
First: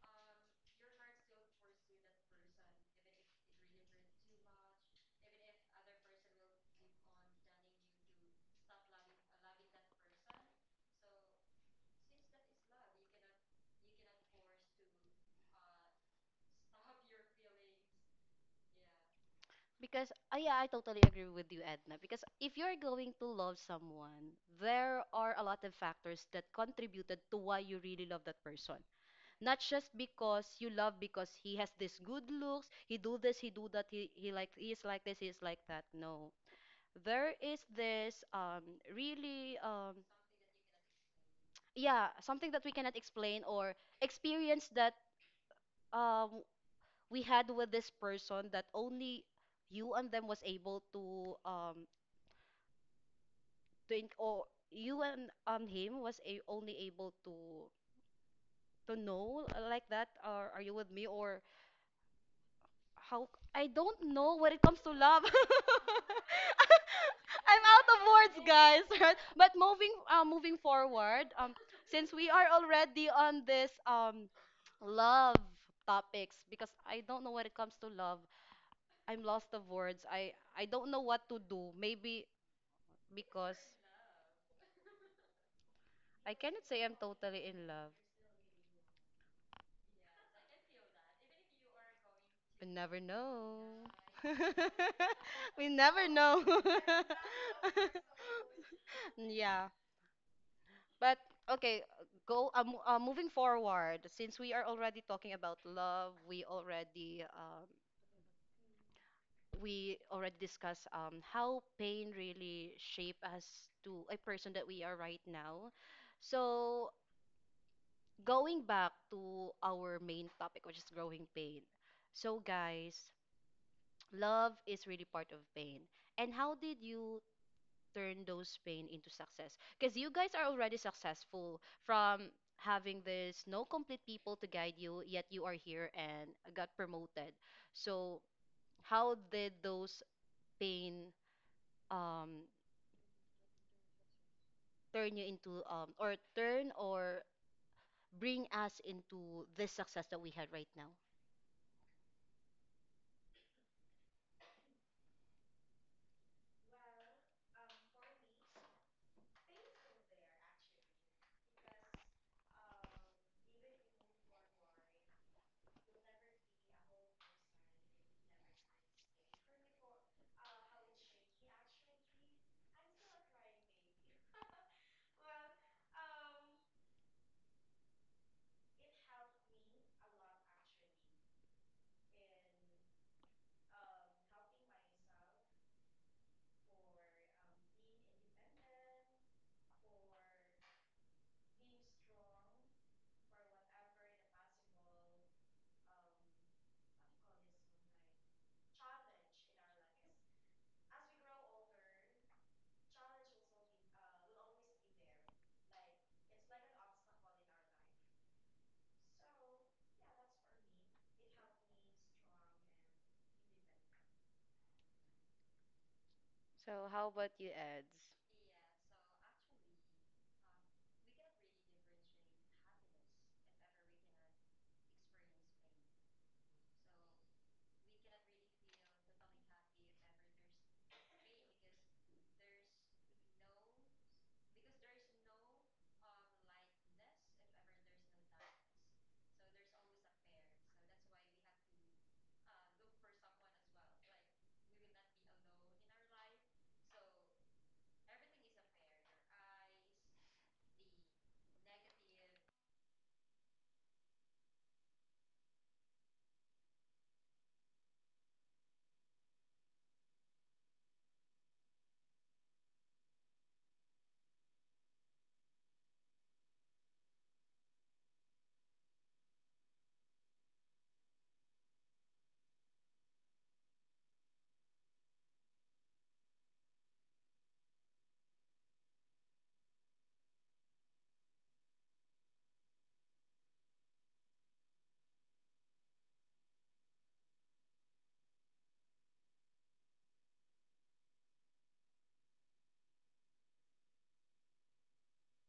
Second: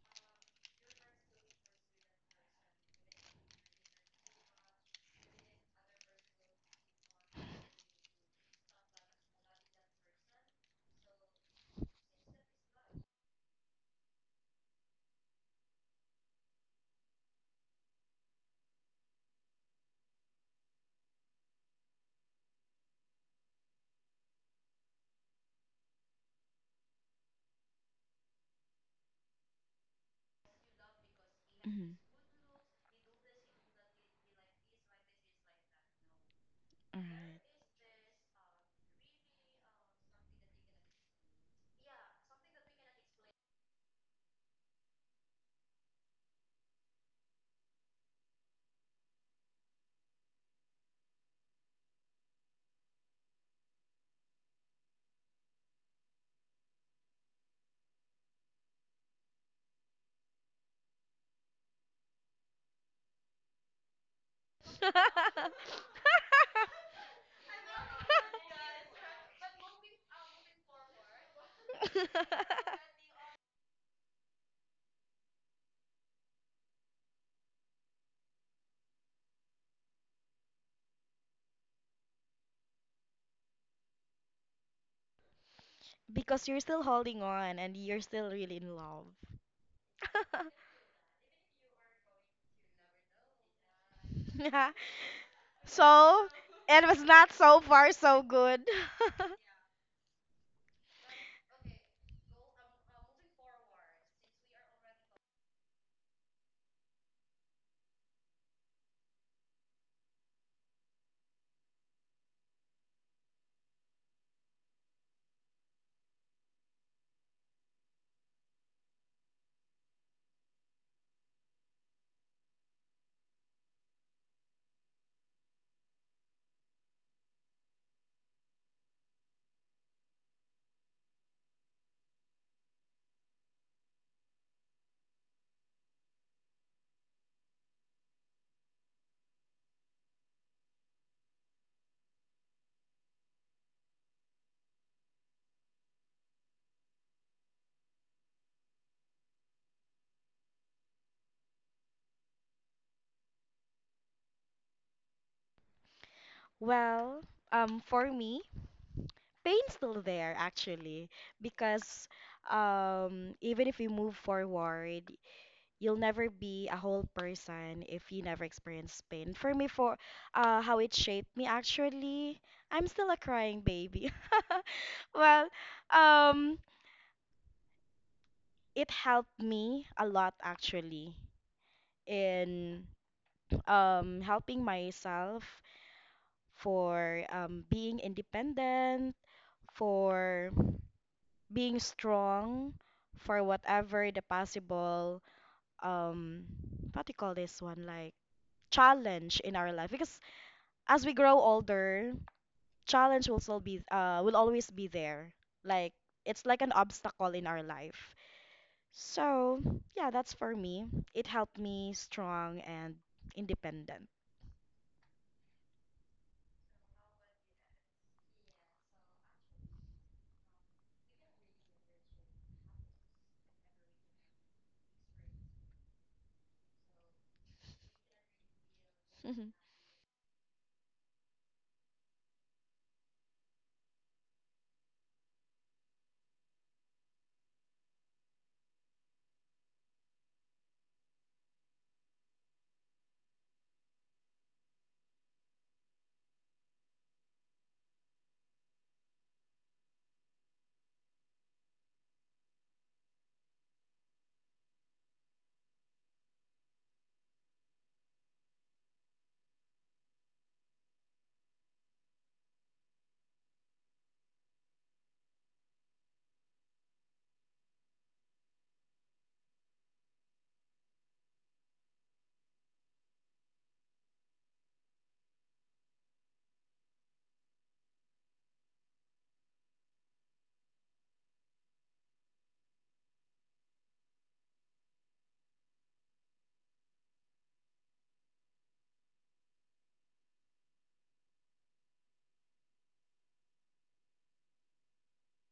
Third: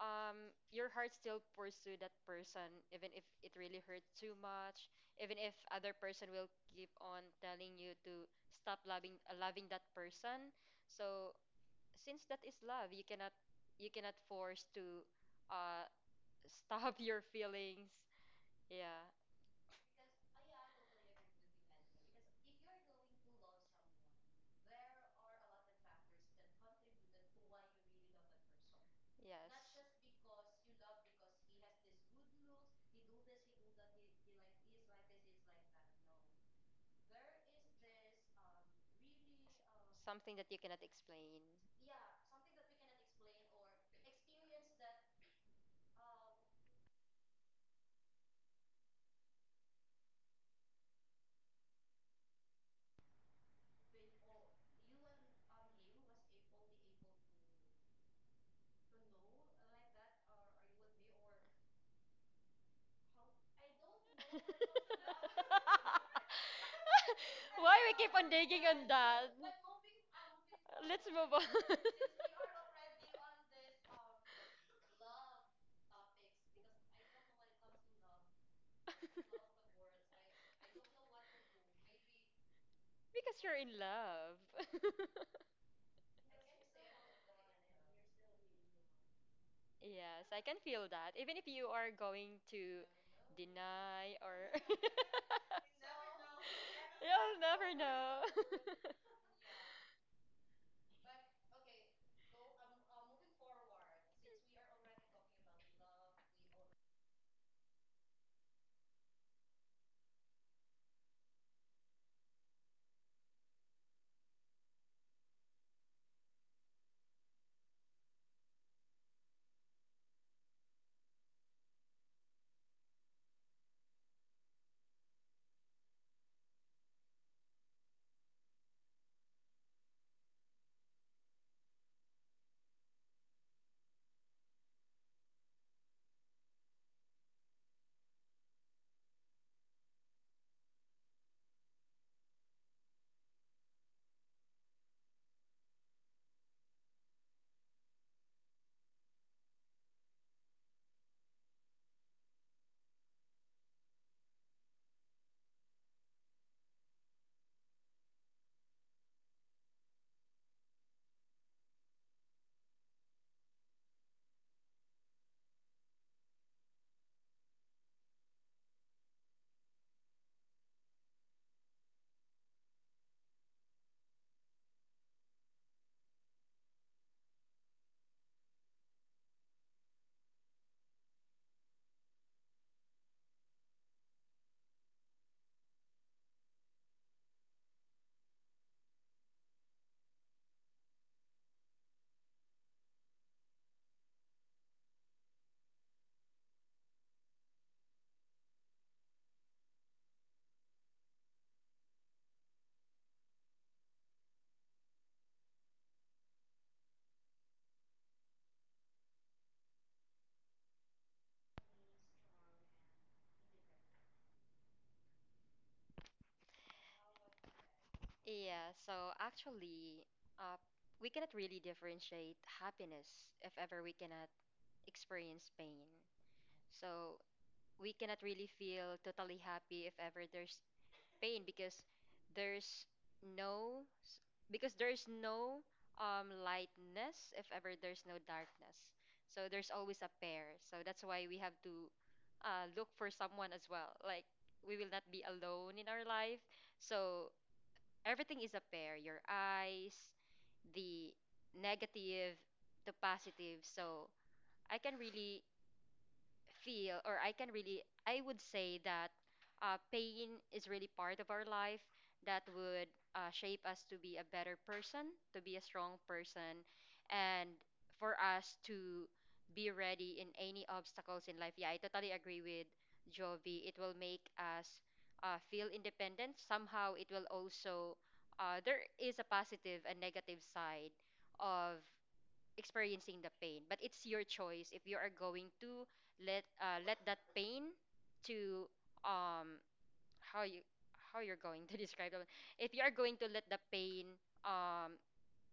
Speaker 2: your heart still pursue that person even if it really hurts too much, even if other person will keep on telling you to stop loving, loving that person. So since that is love, you cannot, you cannot force to uh stop your feelings. Yeah.
Speaker 1: Because, yeah, I totally agree with you, Edna. Because if you're going to love someone, there are a lot of factors that contributed to why you really love that person.
Speaker 2: Yes.
Speaker 1: Not just because you love because he has
Speaker 3: Mhm.
Speaker 1: this good looks, he do this, he do that, he is like this, he is like that. No, there
Speaker 3: Alright.
Speaker 1: is this really
Speaker 2: Something that you cannot explain.
Speaker 1: yeah, something that we cannot explain or experience that um we had with this person that only you and them was able to in- or you and him only able to know, like that, or are you with me, or how? I don't know when it comes to love. I'm
Speaker 2: Why
Speaker 1: out
Speaker 2: we
Speaker 1: of
Speaker 2: keep on
Speaker 1: words,
Speaker 2: digging
Speaker 1: guys.
Speaker 2: on
Speaker 1: Right,
Speaker 2: that?
Speaker 1: but moving
Speaker 2: Let's move
Speaker 1: forward,
Speaker 2: on.
Speaker 1: since we are already on this love topics, because I don't know when it comes to love, I'm lost of words. I don't know what to do. Maybe
Speaker 2: Because you're
Speaker 1: because
Speaker 2: in love.
Speaker 1: I
Speaker 3: Because you're
Speaker 1: cannot
Speaker 3: still
Speaker 1: say I'm
Speaker 3: holding
Speaker 1: totally
Speaker 3: on
Speaker 1: in
Speaker 3: and
Speaker 1: love.
Speaker 3: you're still really in love.
Speaker 2: Yes, I can feel that. Even if you are going
Speaker 1: We
Speaker 2: to
Speaker 1: never know.
Speaker 2: deny, or
Speaker 1: We never
Speaker 3: So
Speaker 1: know.
Speaker 3: it was not
Speaker 2: you'll
Speaker 3: so
Speaker 2: never
Speaker 3: far
Speaker 2: know.
Speaker 3: so good.
Speaker 1: Yeah. But okay, moving forward, since we are already talking about love, we already discussed how pain really shape us to a person that we are right now. So, going back to our main topic, which is growing pain. So, guys, love is really part of pain. And how did you turn those pain into success? Because you guys are already successful from having this no complete people to guide you, yet you are here and got promoted. So, how did those pain um, turn you into, or turn or bring us into this success that we had right now?
Speaker 3: Well, for me, pain's still there actually because even if you move forward, you'll never be a whole person if you never experience pain. For me, for how it shaped me, actually, I'm still a crying baby. Well, um it helped me a lot actually in helping myself for being independent, for being strong for whatever the possible um what do you call this one, like challenge in our life, because as we grow older, challenge will still be will always be there. Like it's like an obstacle in our life. So yeah, that's for me. It helped me strong and independent.
Speaker 1: So how about you, Eds?
Speaker 2: Yeah, so actually, uh, we cannot really differentiate happiness if ever we cannot experience pain. So we cannot really feel totally happy if ever there's pain, because there's no s- no lightness if ever there's no darkness. So there's always a pair. So that's why we have to look for someone as well. Like, we will not be alone in our life. So everything is a pair, your eyes, the negative, the positive. So I can really feel, or I can really, I would say that pain is really part of our life that would shape us to be a better person, to be a strong person, and for us to be ready in any obstacles in life. Yeah, I totally agree with Jovi. It will make us feel independent. Somehow, it will also, there is a positive and negative side of experiencing the pain, but it's your choice if you are going to let, let that pain to, um how you, how you're going to describe it, if you are going to let the pain um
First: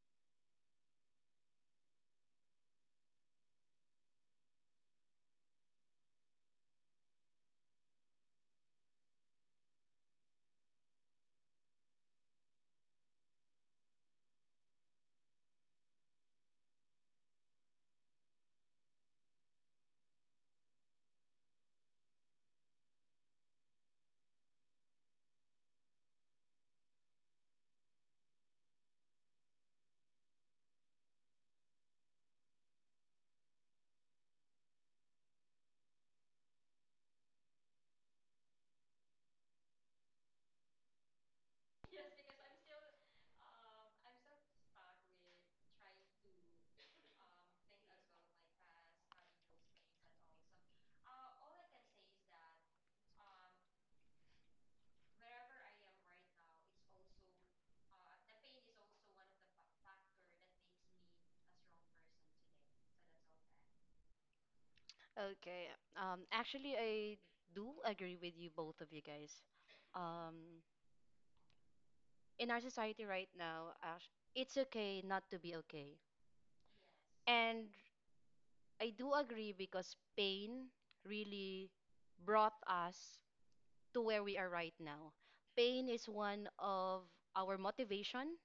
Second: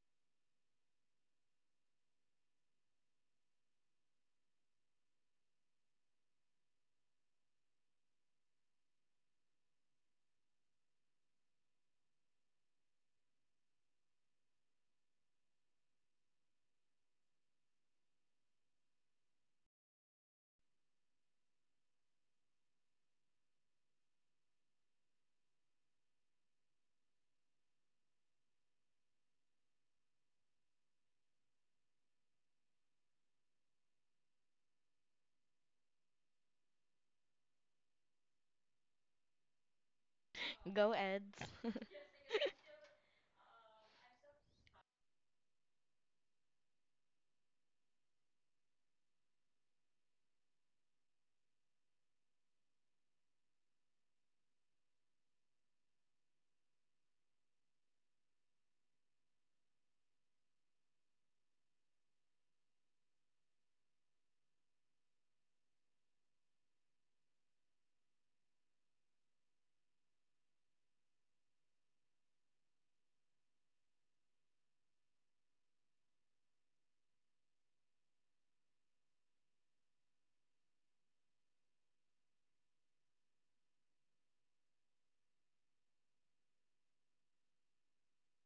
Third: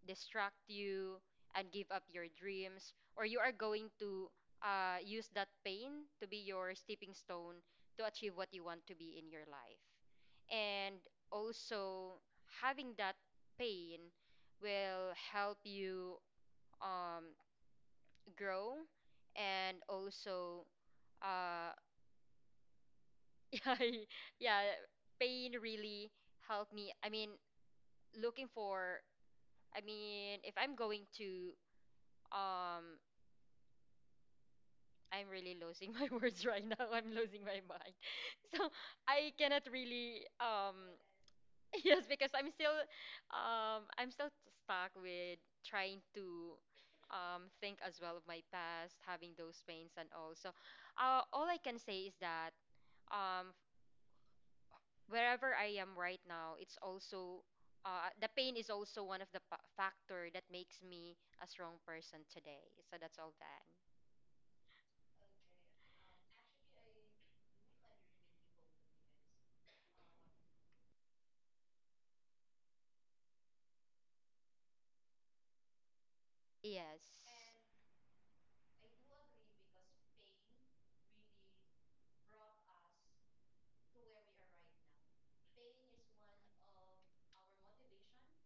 Speaker 2: distract you and give up your dreams, or you are going to use that pain to be your stepping stone to achieve what you want to be in your life. And also, having that pain will help you um grow, and also, uh yeah, yeah pain really helped me, I mean, looking for, I mean, if I'm going to, um I'm really losing my words right now, I'm losing my mind. So I cannot really,
Speaker 3: Go, Eds.
Speaker 2: yes, because I'm still, I'm still stuck with trying to think as well of my past, having those pains and all. So all I can say is that um wherever I am right now, it's also, the pain is also one of the factor that makes me a strong person today. So that's all that.
Speaker 1: Okay. Actually, I do agree with you, both of you guys. Um, in our society right now, it's okay not to be okay.
Speaker 2: Yes.
Speaker 1: And I do agree because pain really brought us to where we are right now. Pain is one of our motivation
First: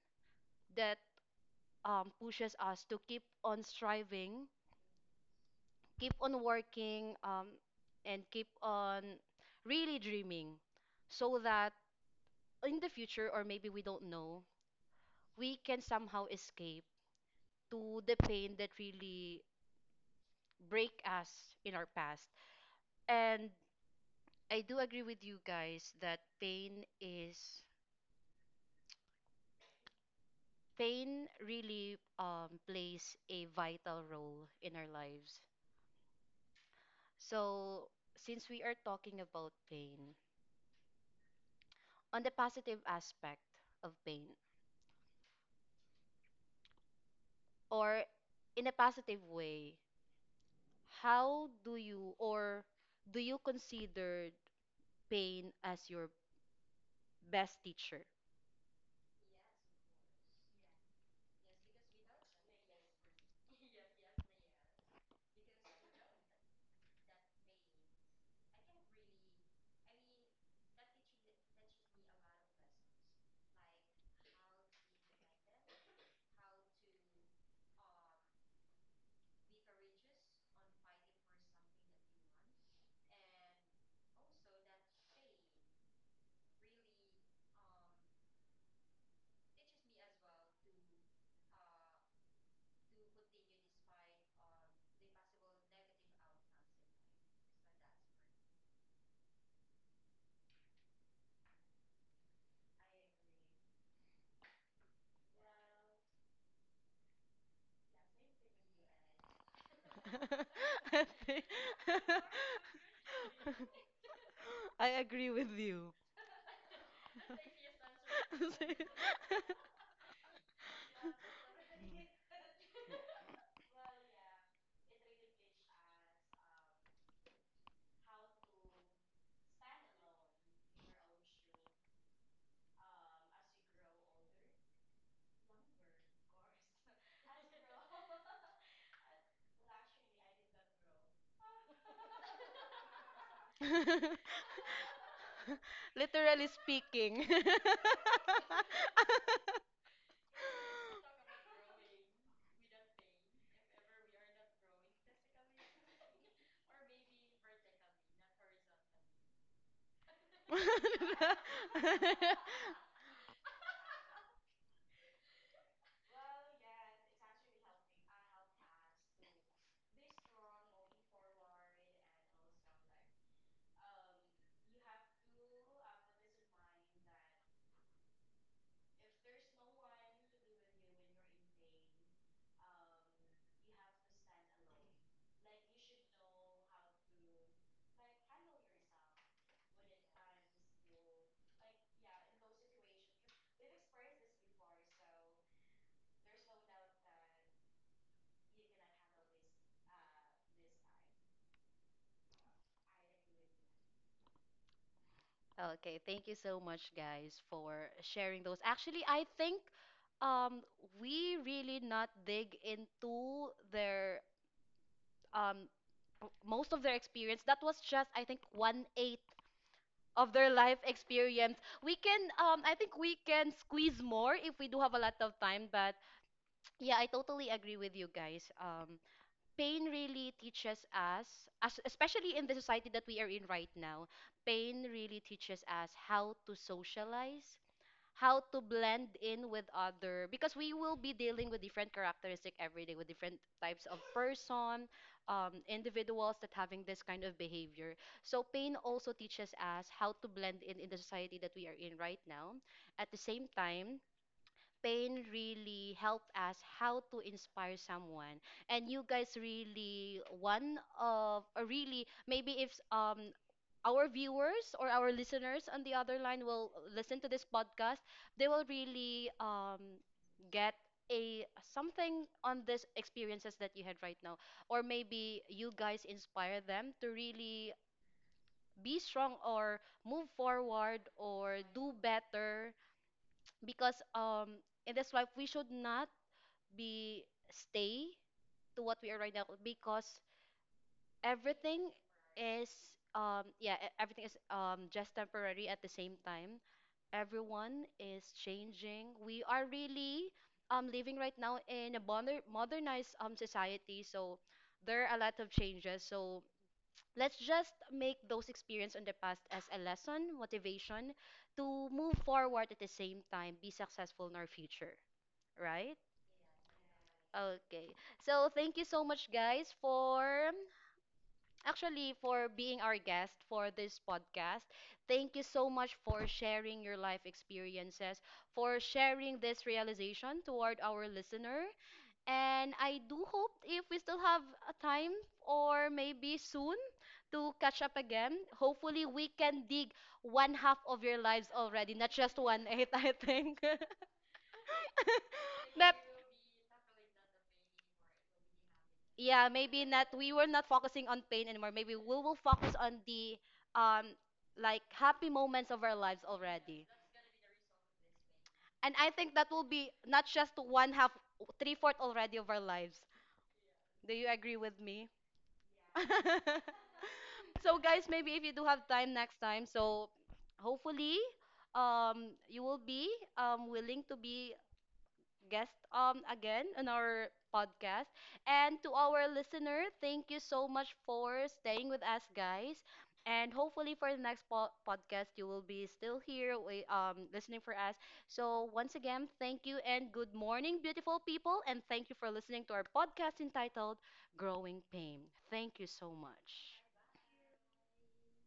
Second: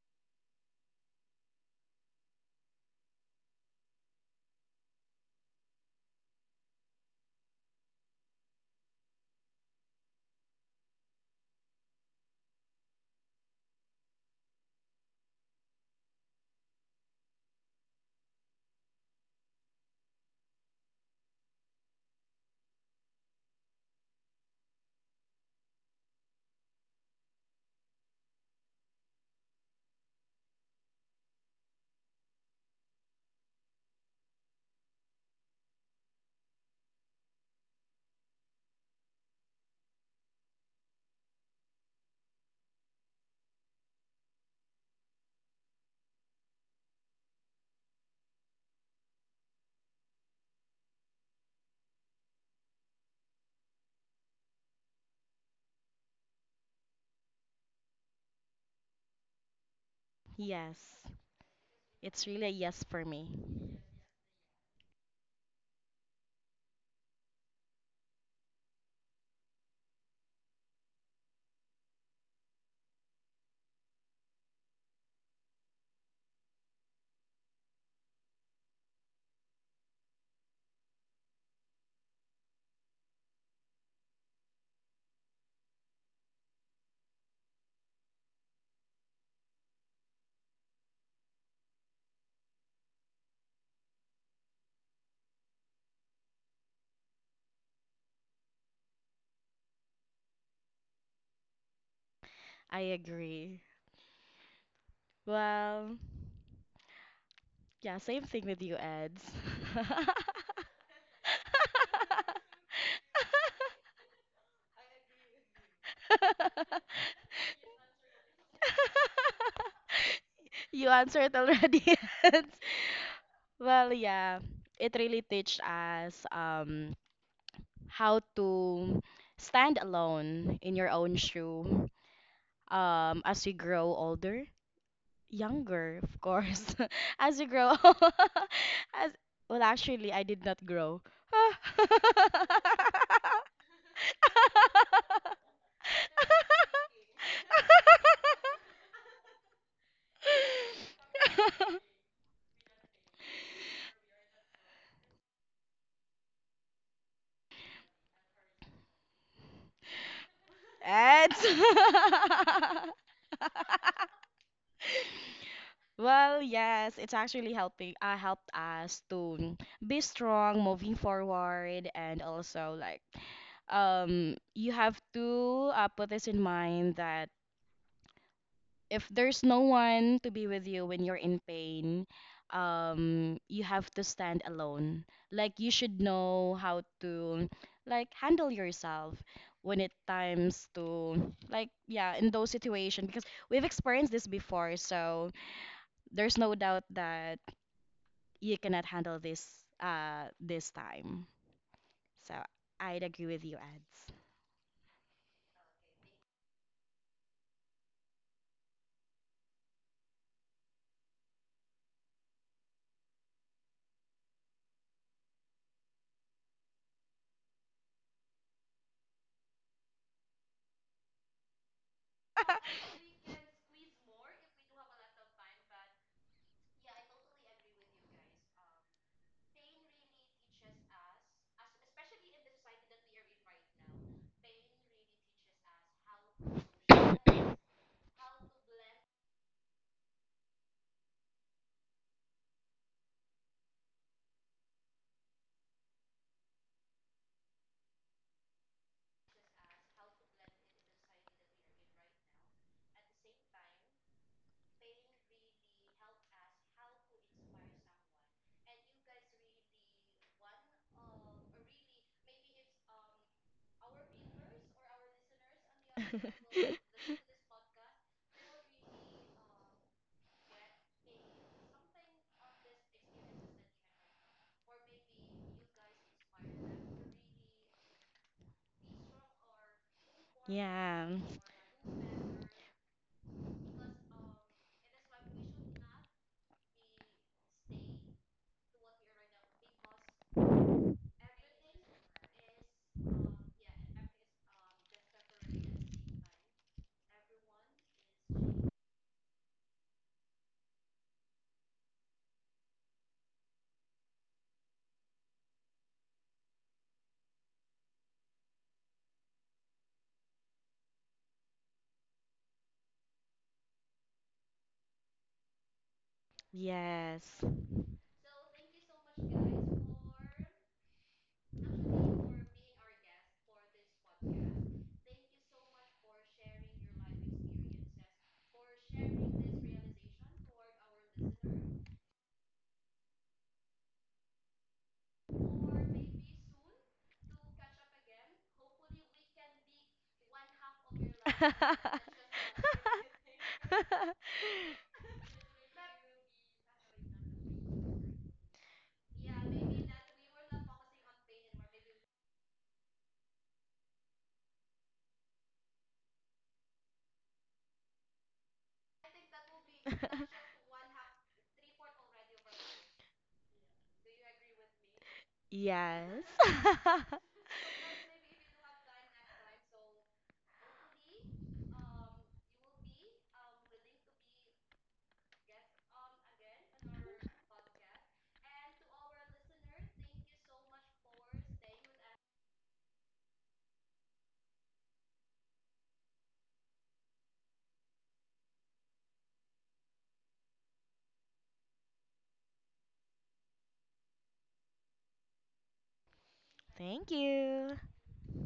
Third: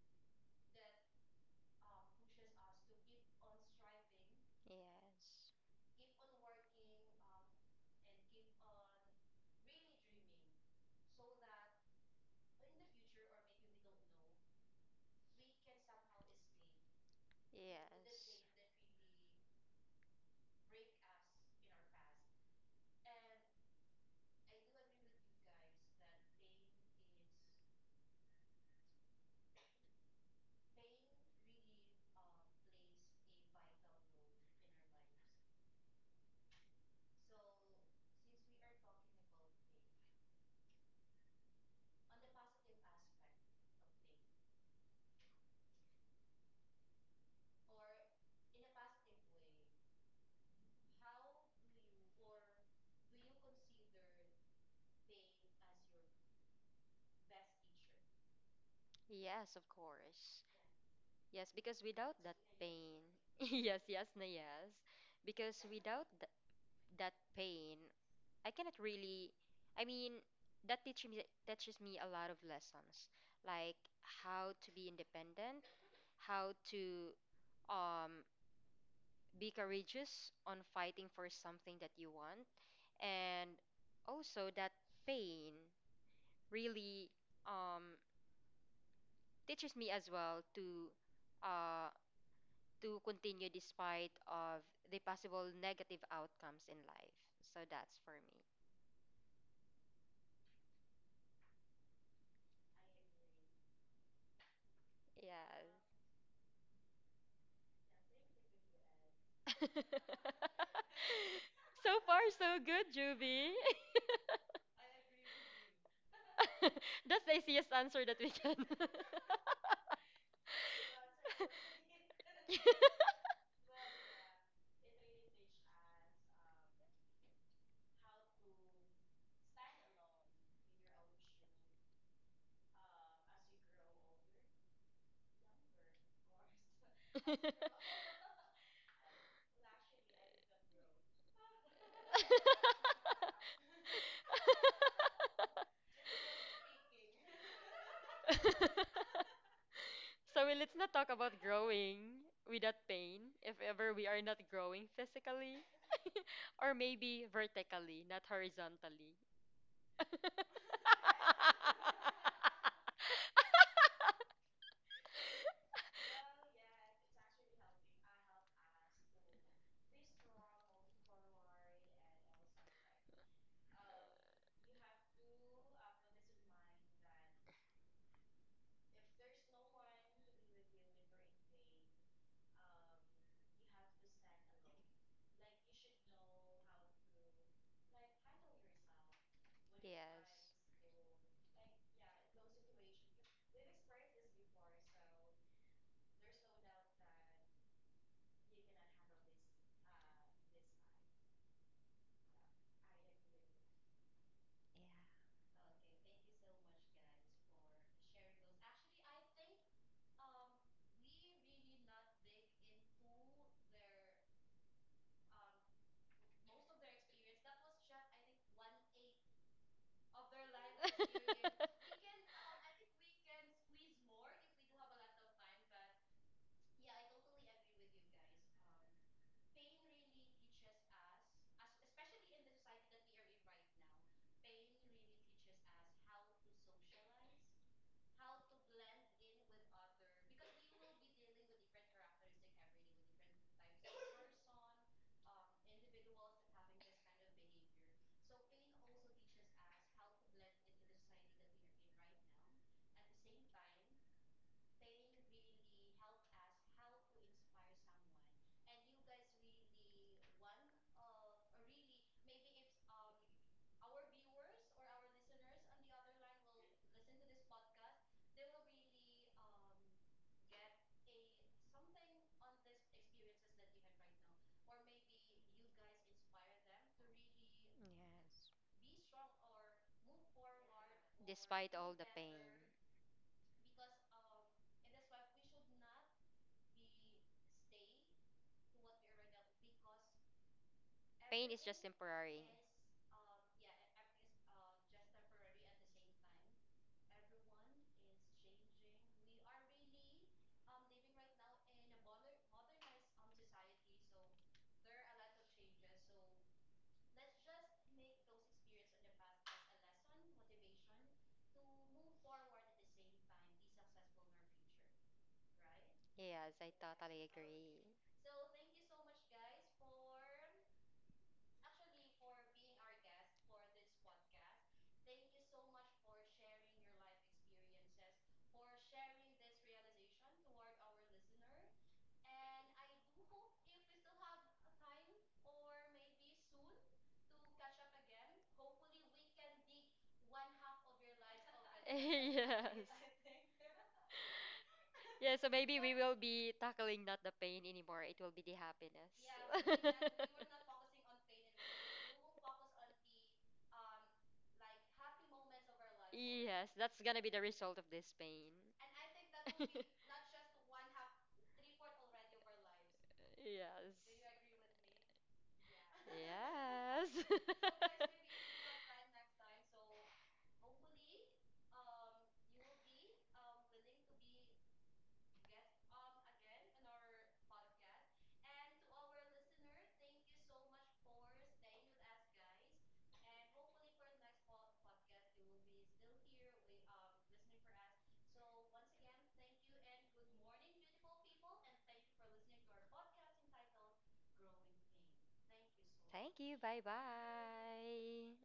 Speaker 1: that pushes us to keep on striving,
Speaker 2: Yes.
Speaker 1: keep on working, and keep on really dreaming so that in the future, or maybe we don't know, we can somehow escape to the
Speaker 2: Yes.
Speaker 1: pain that really break us in our past. And I do agree with you guys that pain really plays a vital role in our lives. So since we are talking about pain, on the positive aspect of pain, or in a positive way, how do you or do you consider pain as your best teacher?
Speaker 2: Yes, of course.
Speaker 3: Yes,
Speaker 2: Yes, because without
Speaker 3: it's
Speaker 2: that
Speaker 3: really a yes
Speaker 2: pain,
Speaker 3: for me.
Speaker 2: yes, yes, na yes. Because without that pain, I cannot really, I mean, that teaches me, a lot of lessons, like how to be independent, how to, um, be courageous on fighting for something that you want, and also that pain really, um, teaches me as well to, uh, to continue despite of the possible negative outcomes in life. So that's for me.
Speaker 3: I agree. Well,
Speaker 2: Yes.
Speaker 3: yeah, same thing with you, Eds.
Speaker 1: I think-
Speaker 2: So far, so good, Juby.
Speaker 1: I agree with you.
Speaker 2: That's the easiest answer that we can.
Speaker 3: You answered already. Eds. Well, yeah, it really teach us how to stand alone in your own shoe, as we grow older. Younger, of course.
Speaker 2: So,
Speaker 3: As you grow, as well, actually, I did not grow.
Speaker 1: Literally speaking.
Speaker 2: well, let's not talk about growing without pain if ever we are not growing physically, or maybe vertically, not horizontally.
Speaker 3: It's well, yes, it's actually helping. Helped us to be strong moving forward, and also like, you have to put this in mind that if there's no one to be with you when you're in pain, you have to stand alone. Like you should know how to like handle yourself when it
Speaker 2: Yes. Yeah.
Speaker 3: times to like yeah in those situations because we've experienced this before. So there's no doubt that you cannot handle this this time. So I'd agree with you, Ads.
Speaker 1: Okay, thank you so much, guys, for sharing those. Actually, I think um, we really not dig into their um, most of their experience. That was just, I think, one eighth of their life experience. We can, I think, we can squeeze more if we do have a lot of time. But yeah, I totally agree with you guys. Pain really teaches us, especially in the society that we are in right now. Pain really teaches us how to socialize, how to blend in with other, because we will be dealing with different characteristic every day with different types of person, individuals that having this kind of behavior. So pain also teaches us how to blend in the society that we are in right now. At the same time, pain really helped us how to inspire someone. And you guys really, one of or really maybe if our viewers or our listeners on the other line will listen to this podcast, they will really get a something on this experiences that you had right now, or maybe you guys inspire them to really
Speaker 2: Yes.
Speaker 1: be strong or move forward or
Speaker 2: Despite
Speaker 1: do
Speaker 2: all the pain.
Speaker 1: better. Because in this life we should not be stay to what we are right now, because
Speaker 2: Pain is just
Speaker 1: everything
Speaker 2: temporary.
Speaker 1: is everything is just temporary. At the same time, everyone is changing. We are really living right now in a modernized society, so there are a lot of changes. So let's just make those experience in the past as a lesson motivation to move forward, at the same time be successful in our future, right?
Speaker 2: Yes, I
Speaker 3: Yes.
Speaker 2: totally agree.
Speaker 1: Okay, so thank you so much, guys, for actually for being our guest for this podcast. Thank you so much for sharing your life experiences, for sharing this realization toward our listener. And I do hope if we still have a time or maybe soon to catch up again. Hopefully we can dig one half of your lives already, not just one
Speaker 2: Yes.
Speaker 1: eighth, I think.
Speaker 2: Yeah, so maybe
Speaker 1: that
Speaker 2: we will be tackling not the pain anymore. It will be the happiness.
Speaker 1: Yeah, maybe not we were not focusing on pain anymore. Maybe we will focus on the um like happy moments of our lives
Speaker 2: Yes,
Speaker 1: already.
Speaker 2: that's gonna be the result of this pain.
Speaker 1: And I think that will be not just one half, three fourth already of our lives. Do you agree
Speaker 2: Yes.
Speaker 1: with me?
Speaker 3: Yes.
Speaker 2: Yes.
Speaker 1: So guys, maybe if you do have time next time, so hopefully you will be willing to be guest again on our podcast. And to our listener, thank you so much for staying with us, guys. And hopefully for the next podcast, you will be still here we, listening for us. So once again, thank you and good morning, beautiful people. And thank you for listening to our podcast entitled Growing Pain. Thank you so
Speaker 2: Thank you.
Speaker 1: much.
Speaker 2: Bye
Speaker 3: Thank you.
Speaker 2: bye.